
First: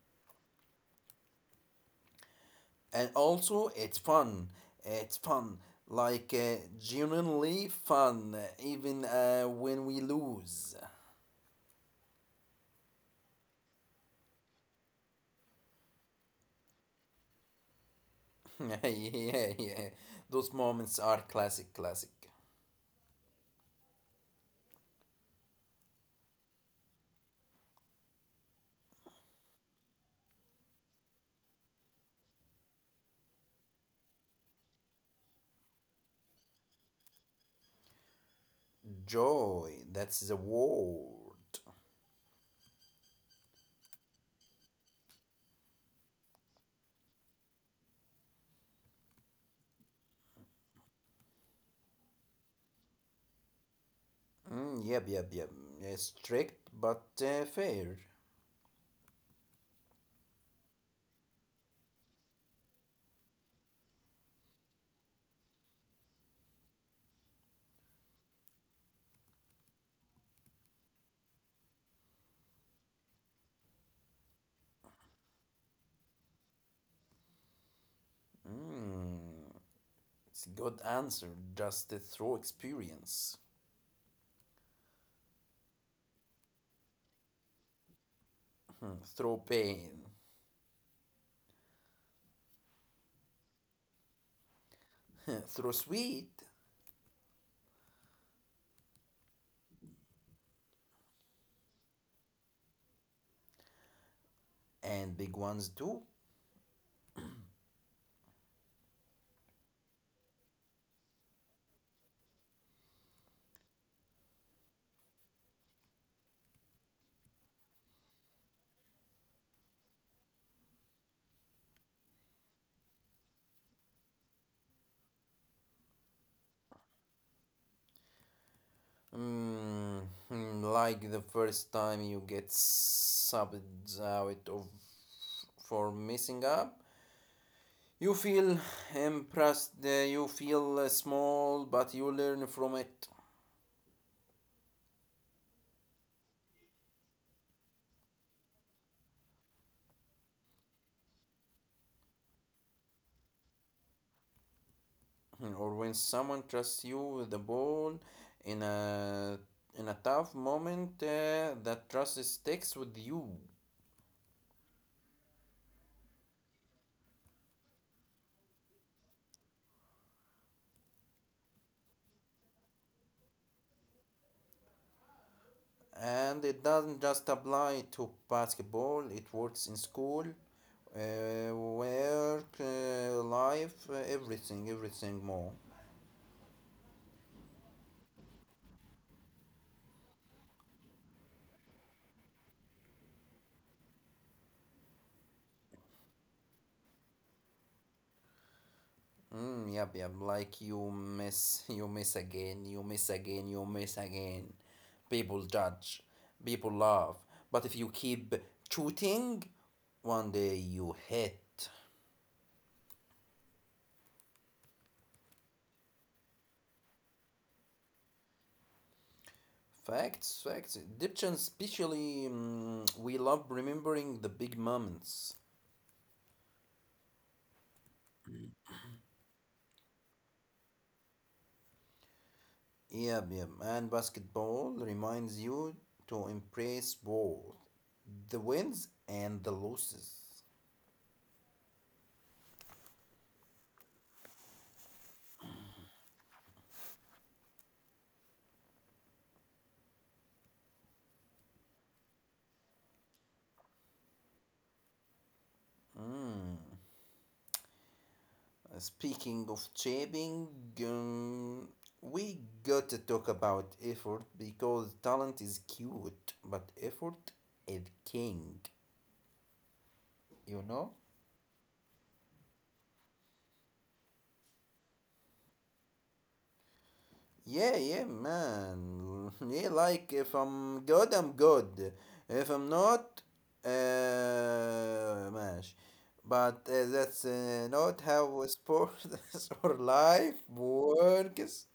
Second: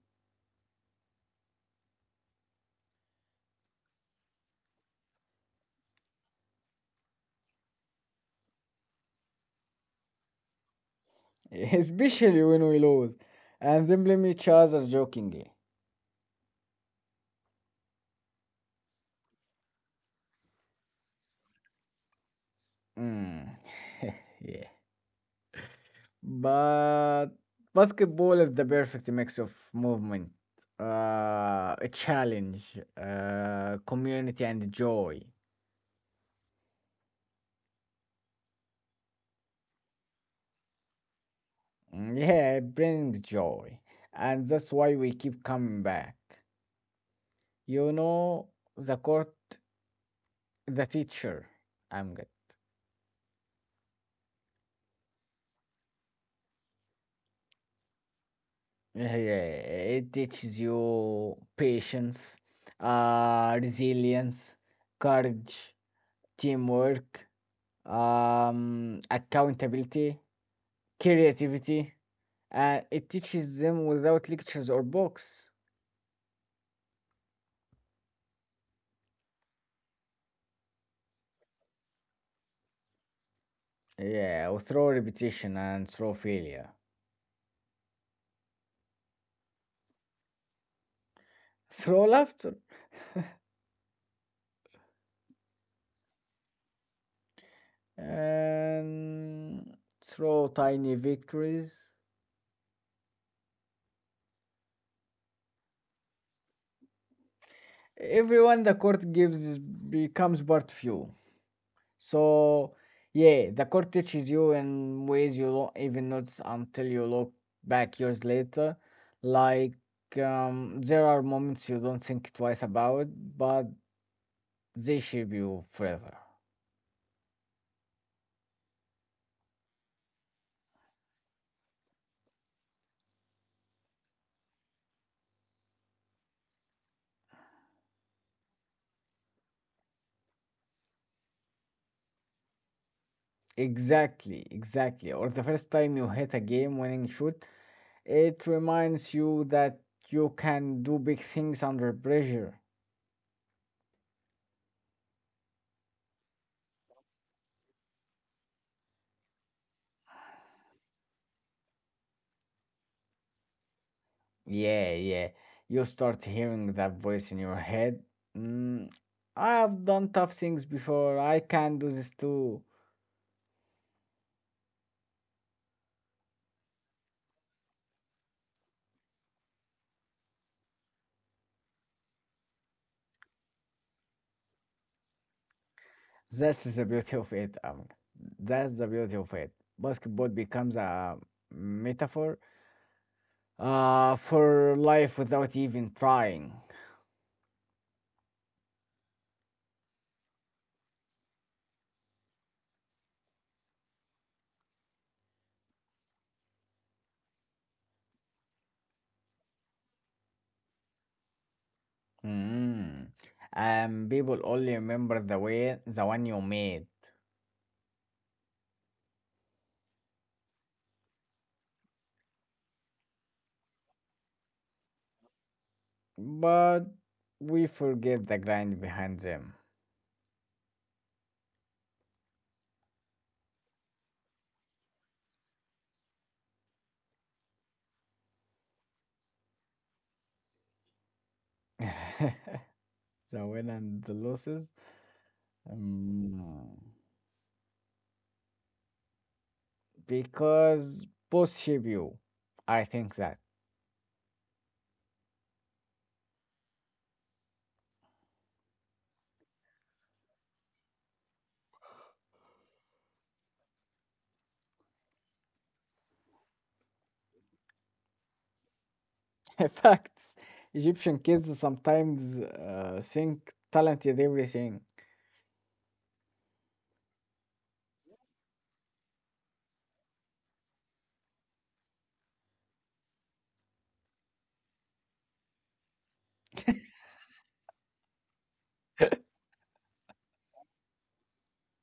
Speaker 2: and also it's fun. It's fun, like uh, genuinely fun, even when we lose.
Speaker 1: Especially when we lose and then blame each other jokingly.
Speaker 2: Yeah, yeah. Those moments are classic, classic.
Speaker 1: Mm. yeah, but basketball is the perfect mix of movement, a challenge, community, and joy.
Speaker 2: Joy, that's the word.
Speaker 1: Mm, yeah, it brings joy. And that's why we keep coming back. You know, the court, the teacher, I'm good.
Speaker 2: Mm, yep, yep, yep. Yeah, strict but fair.
Speaker 1: Yeah, it teaches you patience, resilience, courage, teamwork, accountability, creativity, and it teaches them without lectures or books.
Speaker 2: It's a good answer. Just through experience.
Speaker 1: Yeah, or through repetition and through failure.
Speaker 2: Through pain,
Speaker 1: Through laughter
Speaker 2: through sweet,
Speaker 1: and through tiny victories.
Speaker 2: and big ones too.
Speaker 1: Everyone the court gives becomes part of you. So, yeah, the court teaches you in ways you don't even notice until you look back years later. Like, there are moments you don't think twice about, but they shape you forever.
Speaker 2: Mm, like the first time you get subbed out of for messing up, you feel impressed, you feel small, but you learn from it.
Speaker 1: Exactly, exactly. Or the first time you hit a game winning shoot, it reminds you that you can do big things under pressure.
Speaker 2: Or when someone trusts you with the ball in a in a tough moment, that trust sticks with you.
Speaker 1: Yeah, yeah. You start hearing that voice in your head. Mm, I've done tough things before. I can do this too.
Speaker 2: And it doesn't just apply to basketball, it works in school, work, life, everything, everything more.
Speaker 1: That's the beauty of it. That's the beauty of it. Basketball becomes a metaphor for life without even trying.
Speaker 2: Mm, yep, yep. Like you miss again, you miss again, you miss again. People judge, people laugh. But if you keep shooting, one day you hit.
Speaker 1: Mm. And people only remember the way the one you made,
Speaker 2: Facts, facts. Egyptians, especially, mm, we love remembering the big moments.
Speaker 1: but we forget the grind behind them.
Speaker 2: Yep, yep. And basketball reminds you to embrace both the wins and the losses.
Speaker 1: The win and the losses. Mm. Because both shape you. I think that.
Speaker 2: Speaking of shaping, um, we got to talk about effort because talent is cute, but effort is king,
Speaker 1: In fact,
Speaker 2: you know?
Speaker 1: Egyptian kids sometimes think talent is everything.
Speaker 2: Yeah, yeah, man. Yeah, like if I'm good, I'm good. If I'm not, mash. But that's not how sports or life works.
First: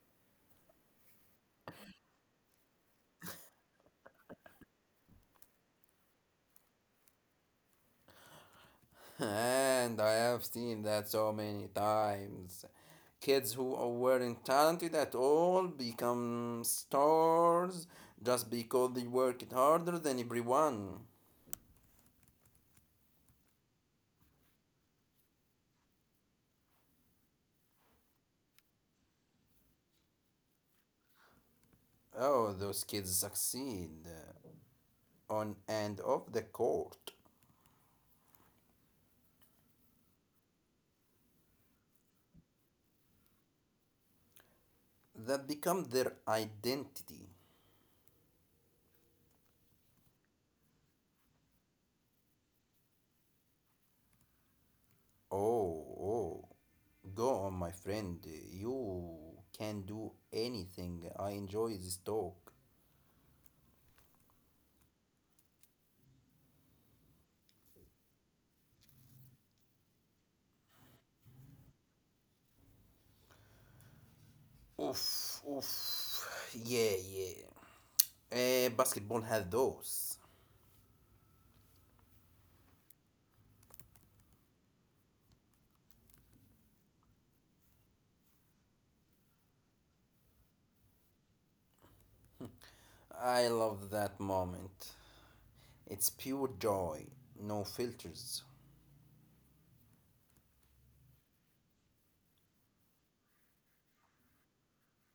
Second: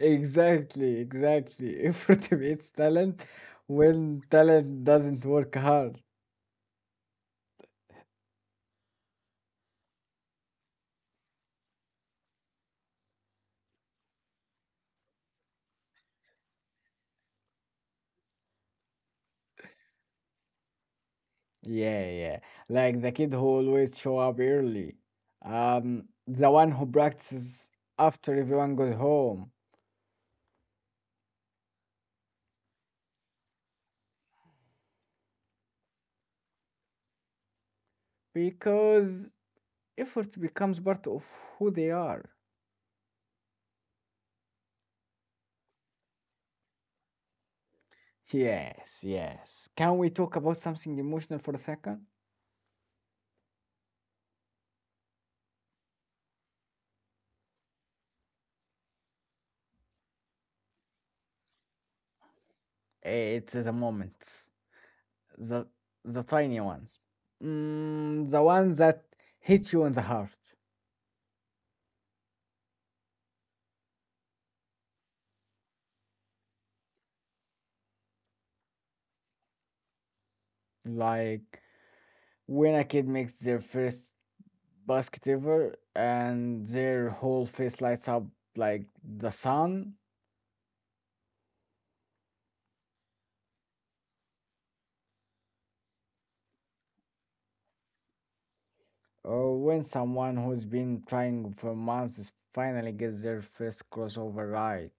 Speaker 1: Exactly, exactly. Effort beats talent when talent doesn't work hard.
Speaker 2: And I have seen that so many times. Kids who weren't talented at all become stars just because they worked harder than everyone.
Speaker 1: Yeah, yeah. Like the kid who always show up early. The one who practices after everyone goes home.
Speaker 2: Oh, those kids succeed on and off the court.
Speaker 1: Because effort becomes part of who they are.
Speaker 2: That become their identity.
Speaker 1: Yes, yes. Can we talk about something emotional for a second?
Speaker 2: Oh, oh. Go on, my friend. You can do anything. I enjoy this talk.
Speaker 1: It's the moments. The the tiny ones. Mm, the ones that hit you in the heart.
Speaker 2: Oof, oof. Yeah, yeah. Eh, basketball had those.
Speaker 1: Like when a kid makes their first basketeer and their whole face lights up like the sun,
Speaker 2: I love that moment. It's pure joy, no filters.
Speaker 1: or when someone who's been trying for months finally gets their first crossover right.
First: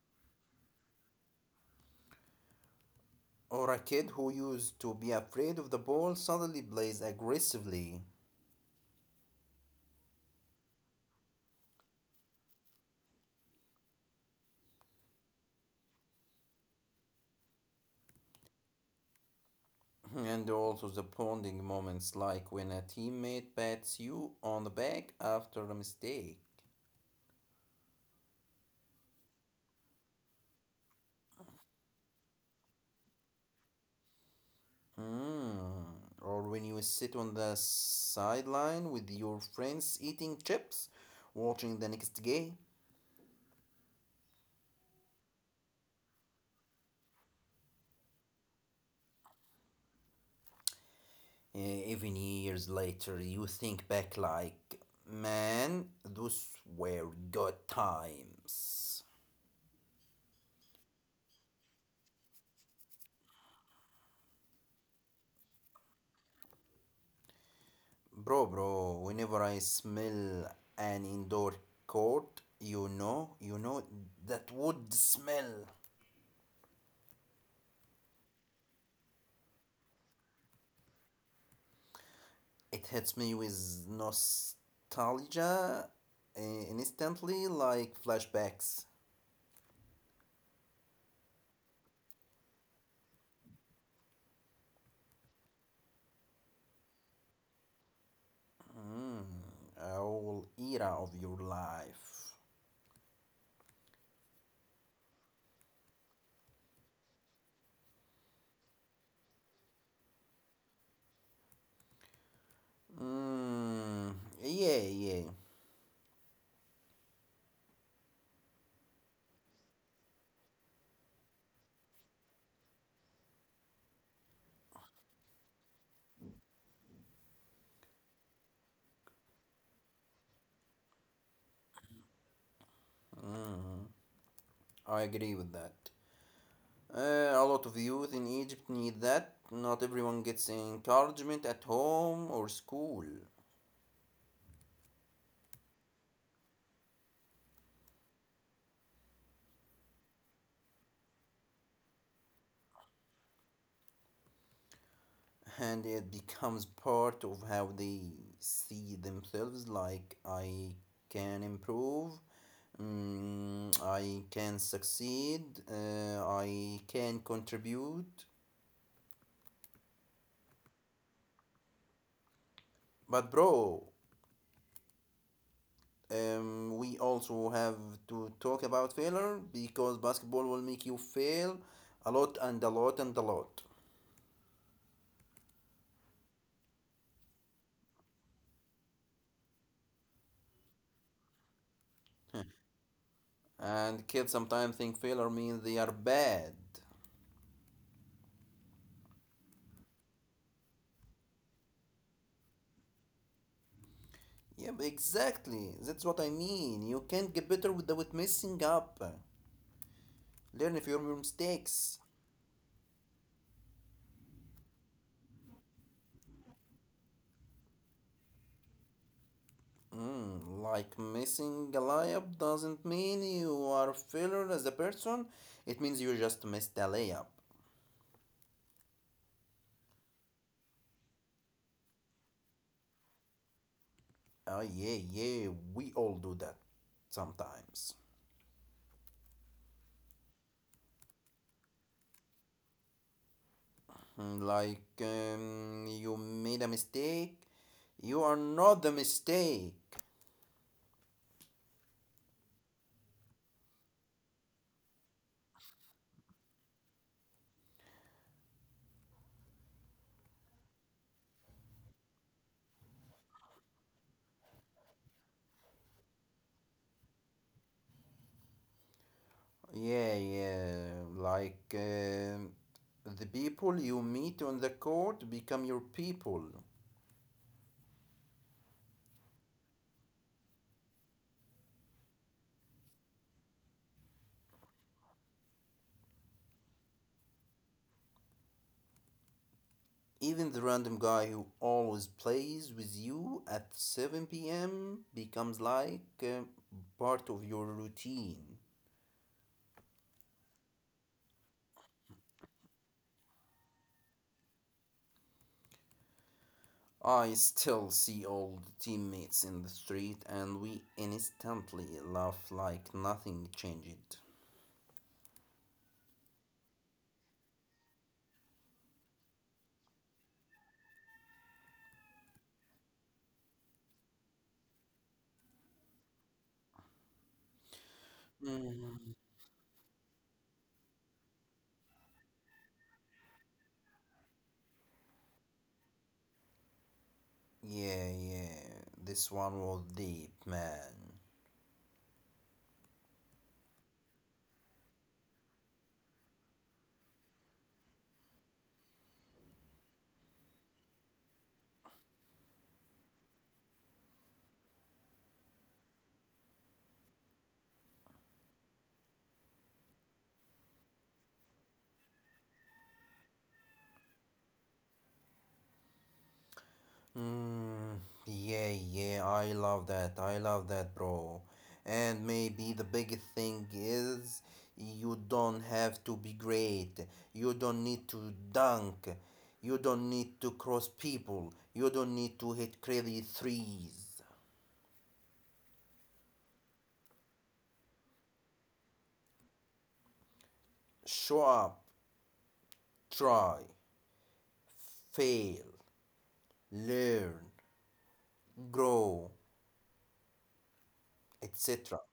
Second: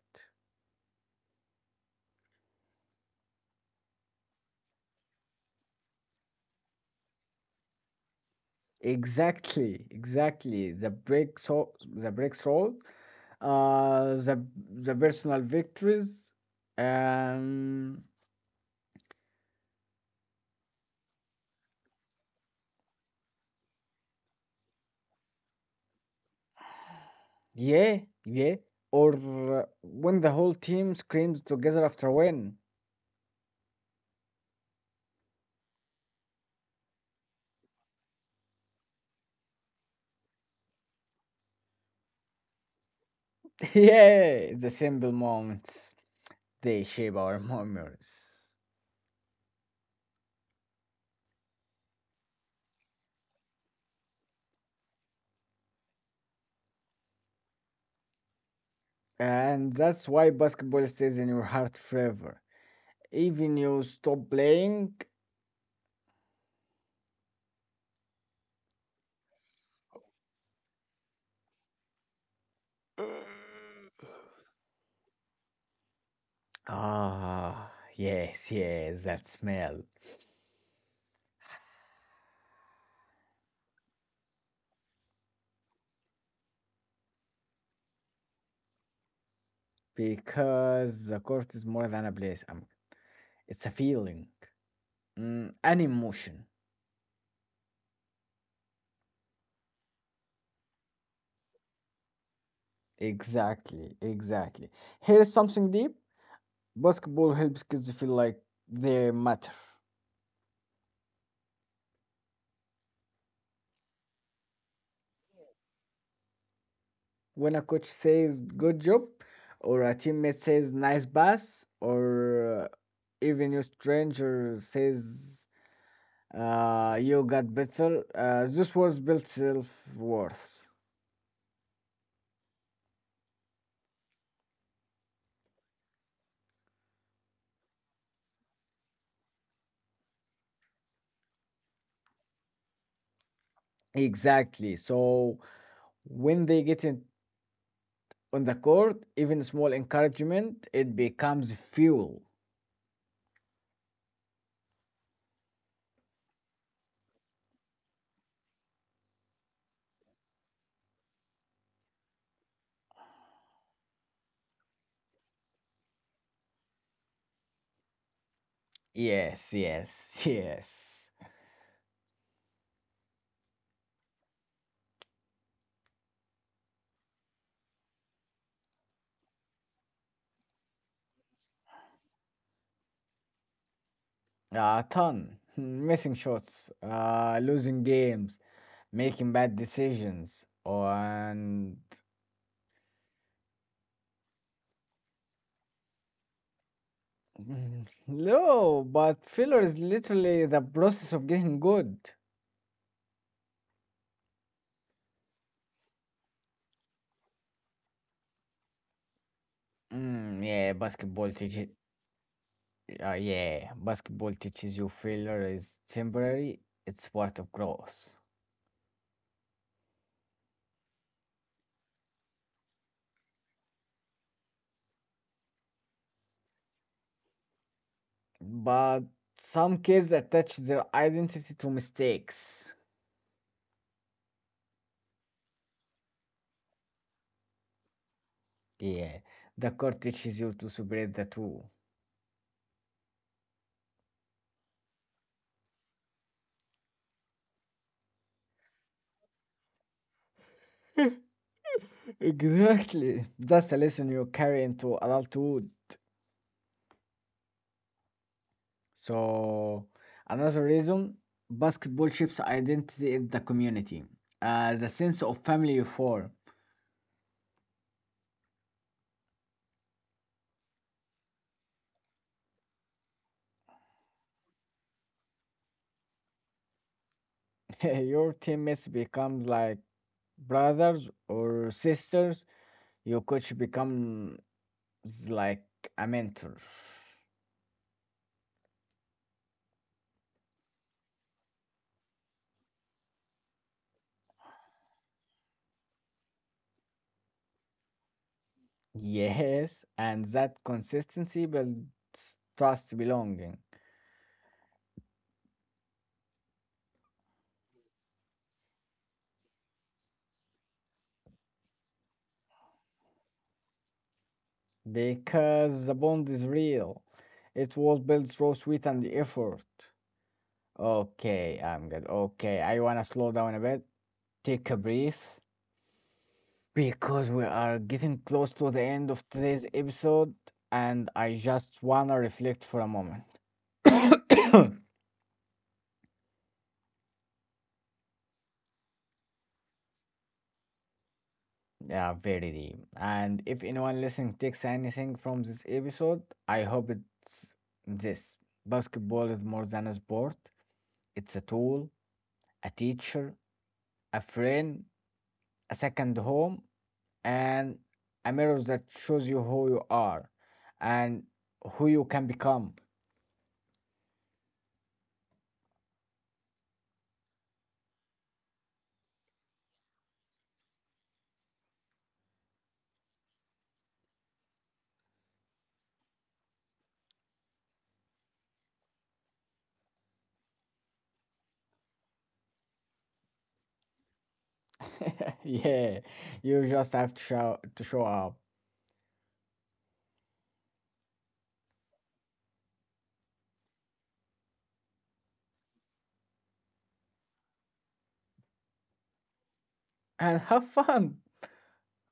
Speaker 2: Or a kid who used to be afraid of the ball suddenly plays aggressively.
Speaker 1: Exactly, exactly. The breaks roll, the personal victories, um,
Speaker 2: And also the bonding moments, like when a teammate pats you on the back after a mistake.
Speaker 1: yeah, yeah. Or when the whole team screams together after a win.
Speaker 2: Mm. Or when you sit on the sideline with your friends eating chips, watching the next game.
Speaker 1: Yeah, the simple moments. They shape our memories.
Speaker 2: Uh, Even years later, you think back like, man, those were good times.
Speaker 1: And that's why basketball stays in your heart forever. Even you stop playing.
Speaker 2: Bro, bro, whenever I smell an indoor court, you know, that wood smell.
Speaker 1: Ah, yes, yes, that smell.
Speaker 2: It hits me with nostalgia uh, instantly, like flashbacks.
Speaker 1: Because the court is more than a place. It's a feeling, mm, an emotion.
Speaker 2: A whole era of your life.
Speaker 1: Exactly, exactly. Here's something deep. Basketball helps kids feel like they matter.
Speaker 2: Mm, yeah, yeah,
Speaker 1: When a coach says good job, or a teammate says nice pass, or even a stranger says you got better, those words build self worth.
Speaker 2: I agree with that. A lot of youth in Egypt need that. Not everyone gets encouragement at home or school,
Speaker 1: Exactly. So when they get in on the court, even small encouragement, it becomes fuel.
Speaker 2: and it becomes part of how they see themselves like, I can improve, mm, I can succeed, I can contribute.
Speaker 1: Yes, yes, yes.
Speaker 2: But, bro, we also have to talk about failure because basketball will make you fail a lot and a lot and a lot.
Speaker 1: A ton. Missing shots, losing games, making bad decisions, and
Speaker 2: And kids sometimes think failure means they are bad.
Speaker 1: mm, no, but failure is literally the process of getting good.
Speaker 2: Yep, exactly. That's what I mean. You can't get better without messing up.
Speaker 1: Mm, yeah,
Speaker 2: Learn from your
Speaker 1: basketball teaches.
Speaker 2: mistakes.
Speaker 1: Yeah, basketball teaches you failure is temporary. It's part of growth.
Speaker 2: Mm, like messing a layup doesn't mean you are a failure as a person. It means you just missed a layup.
Speaker 1: But some kids attach their identity to mistakes.
Speaker 2: Oh yeah, yeah. We all do that sometimes.
Speaker 1: Yeah, the court teaches you to separate the two.
Speaker 2: Mm, like you made a mistake. You are not the mistake.
Speaker 1: Exactly. That's a lesson you carry into adulthood. So another reason, basketball shapes identity in the community. The sense of family you form.
Speaker 2: Yeah, yeah. Like the people you meet on the court become your people.
Speaker 1: Your teammates becomes like brothers or sisters. Your coach becomes like a mentor.
Speaker 2: Even the random guy who always plays with you at 7 p.m. becomes like part of your routine.
Speaker 1: Yes, and that consistency builds trust belonging
Speaker 2: I still see old teammates in the street and we instantly laugh like nothing changed.
Speaker 1: because the bond is real. It was built through sweat and effort. Okay, I'm good. Okay, I wanna slow down a bit, take a breath because we are getting close to the end
Speaker 2: Mhm.
Speaker 1: of today's episode and I just wanna reflect for a moment.
Speaker 2: Yeah, yeah. This one was deep, man.
Speaker 1: Yeah, very deep. And if anyone listening takes anything from this episode, I hope it's this: basketball is more than a sport, it's a tool, a teacher, a friend, a second home, and a mirror that shows you who you are and who you can become.
Speaker 2: Mm, yeah, yeah, I love that. I love that, bro. And maybe the biggest thing is you don't have to be great. You don't need to dunk. You don't need to cross people. You don't need to hit crazy threes.
Speaker 1: Yeah, you just have to show up
Speaker 2: Show up, try, fail, learn, grow,
Speaker 1: and have fun.
Speaker 2: etc.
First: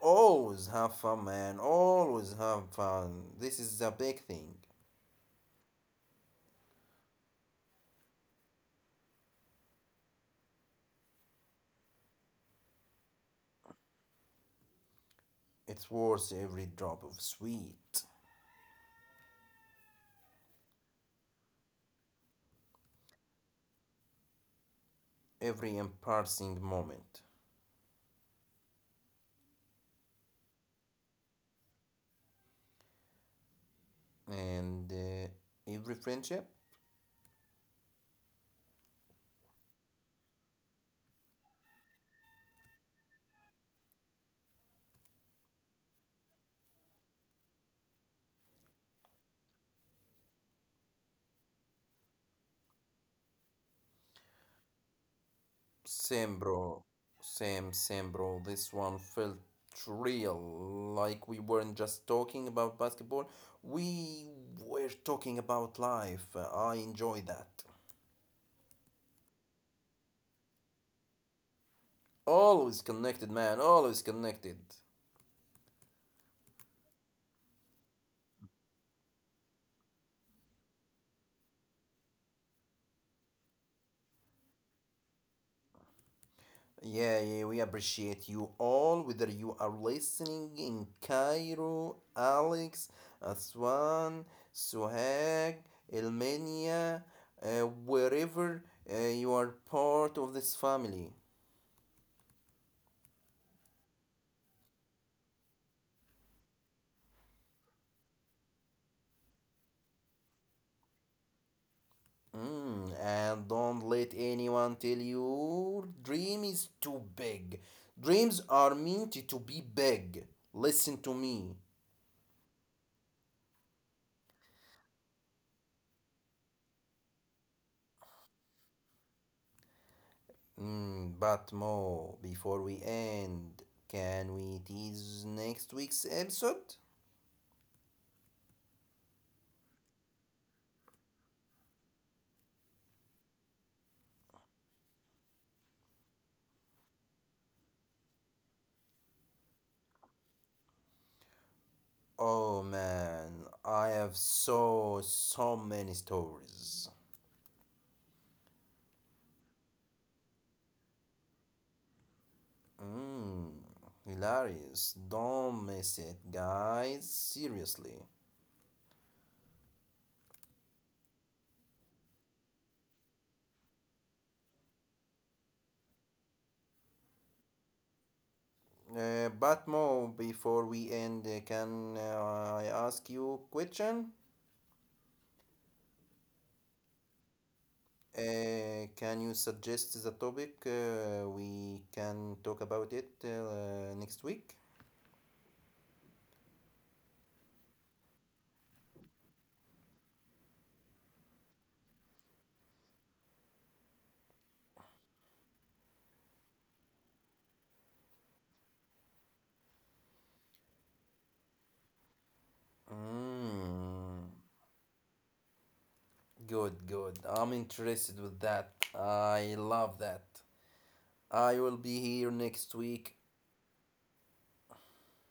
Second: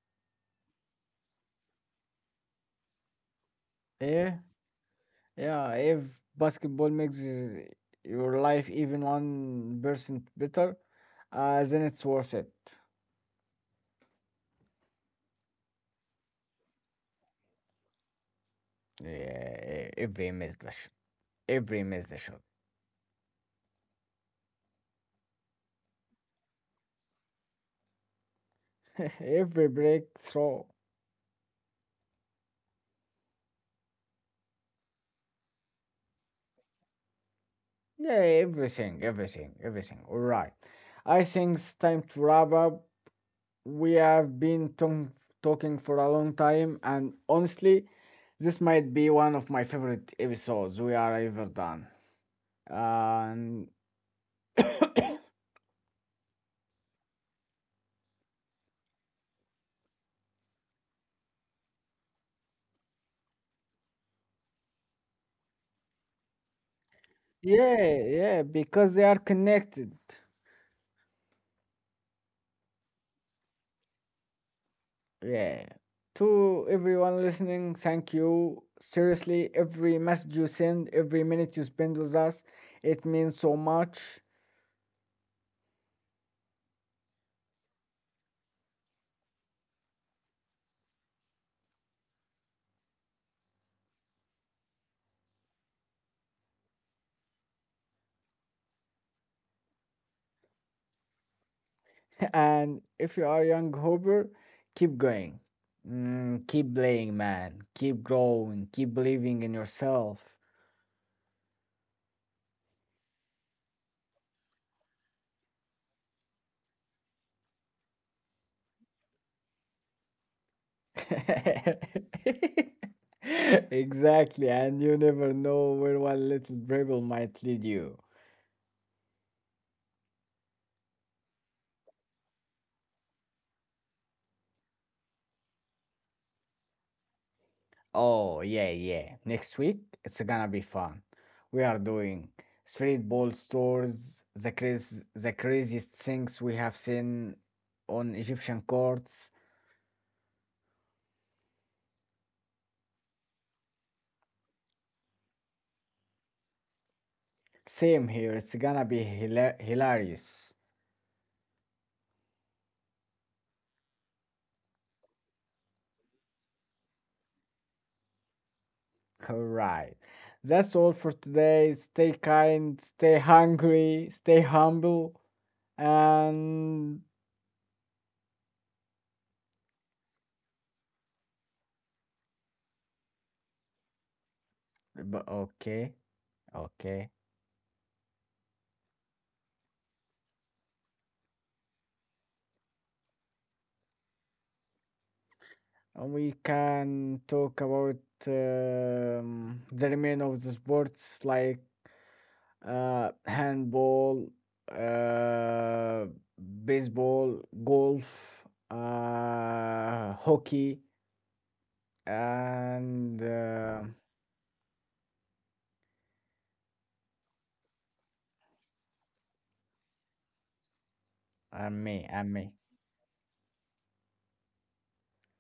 Speaker 2: Always have fun, man. Always have fun. This is a big
Speaker 1: Yeah,
Speaker 2: thing.
Speaker 1: yeah. If basketball makes your life even 1% better, then it's worth it.
Speaker 2: It's worth every drop of sweat,
Speaker 1: Yeah, every missed shot,
Speaker 2: every embarrassing moment,
Speaker 1: every breakthrough.
Speaker 2: and every friendship.
Speaker 1: Yeah, everything, everything, everything. All right, I think it's time to wrap up. We have been talking for a long time, and honestly, this might be one of my favorite episodes we are ever done. And
Speaker 2: Same, bro. Same, same, bro. This one felt real. Like we weren't just talking about basketball, we were talking about life. I enjoy that.
Speaker 1: yeah, yeah, because they are connected.
Speaker 2: Always connected, man. Always connected.
Speaker 1: Yeah. To everyone listening, thank you. Seriously, every message you send, every minute you spend with us, it means so much.
Speaker 2: Yeah, yeah, we appreciate you all, whether you are listening in Cairo, Alex, Aswan, Suhag, Elmenia, wherever you are part of this family.
Speaker 1: And if you are young Hooper, keep going. Mm, keep playing, man. Keep growing. Keep believing in yourself.
Speaker 2: Mm, and don't let anyone tell you dream is too big. Dreams are meant to be big. Listen to me.
Speaker 1: Exactly, and you never know where one little dribble might lead you.
Speaker 2: Mm, but Mo, before we end, can we tease next week's episode?
Speaker 1: Oh, yeah, yeah. Next week, it's gonna be fun. We are doing street ball stores, the crazy, the craziest things we have seen on Egyptian courts.
Speaker 2: Oh man, I have so so many stories.
Speaker 1: Same here. It's gonna be hilarious.
Speaker 2: Mm, hilarious. Don't miss it, guys. Seriously.
Speaker 1: Alright. That's all for today. Stay kind, stay hungry, stay humble, and
Speaker 2: But Mo, before we end, can I ask you a question?
Speaker 1: but okay, okay.
Speaker 2: Can you suggest the topic we can talk about it next week?
Speaker 1: And we can talk about the remain of the sports like handball, uh, baseball, golf, hockey, and.
Speaker 2: Mm, good, good. I'm interested with that. I love that. I
Speaker 1: And
Speaker 2: will
Speaker 1: me,
Speaker 2: be here next week.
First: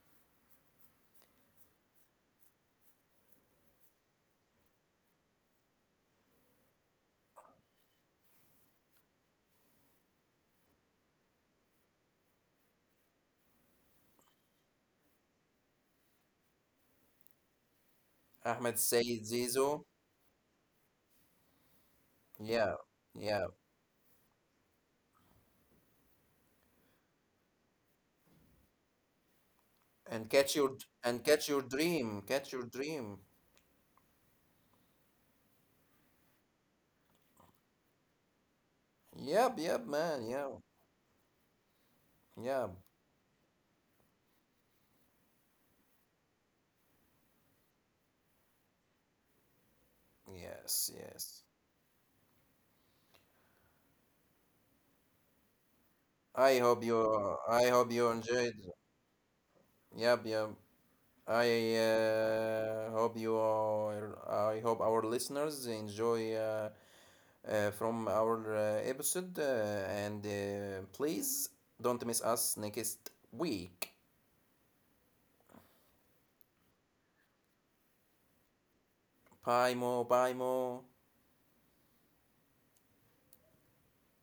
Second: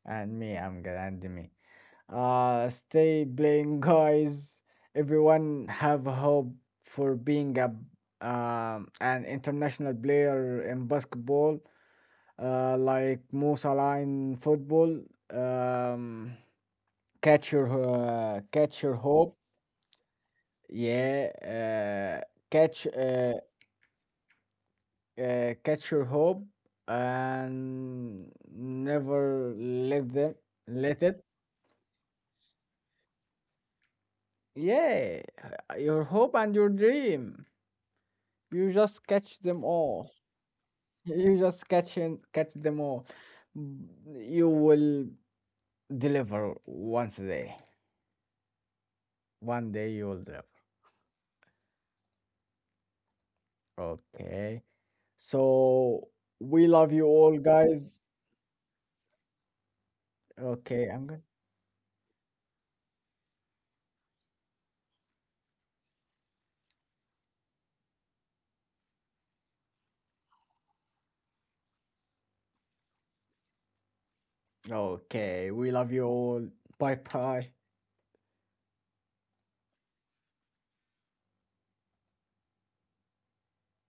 Speaker 1: and me, I'm good, and me. Stay playing, guys. Everyone have hope for being a an international player in basketball, like Mo Salah in football. Um, catch
Speaker 2: Ahmed
Speaker 1: your hope,
Speaker 2: Sayed Zizo.
Speaker 1: yeah. Uh, catch
Speaker 2: Yeah,
Speaker 1: uh,
Speaker 2: yeah.
Speaker 1: catch your hope and never
Speaker 2: And catch your
Speaker 1: let it.
Speaker 2: dream. Catch your dream.
Speaker 1: Yeah, your hope and your dream. You just catch them
Speaker 2: Yep, yep,
Speaker 1: all.
Speaker 2: man. Yeah,
Speaker 1: You just catch and catch
Speaker 2: yeah.
Speaker 1: them all. Mm, you will deliver once a day. One day you will deliver.
Speaker 2: Yes, yes.
Speaker 1: Okay. So we love you all,
Speaker 2: I
Speaker 1: guys.
Speaker 2: hope you enjoyed. Yep, yep.
Speaker 1: Okay, I'm good.
Speaker 2: I hope our listeners enjoy from our episode. And please don't miss us next week.
Speaker 1: Okay, we love you all. Bye bye.
Speaker 2: Bye, Mo. Bye, Mo.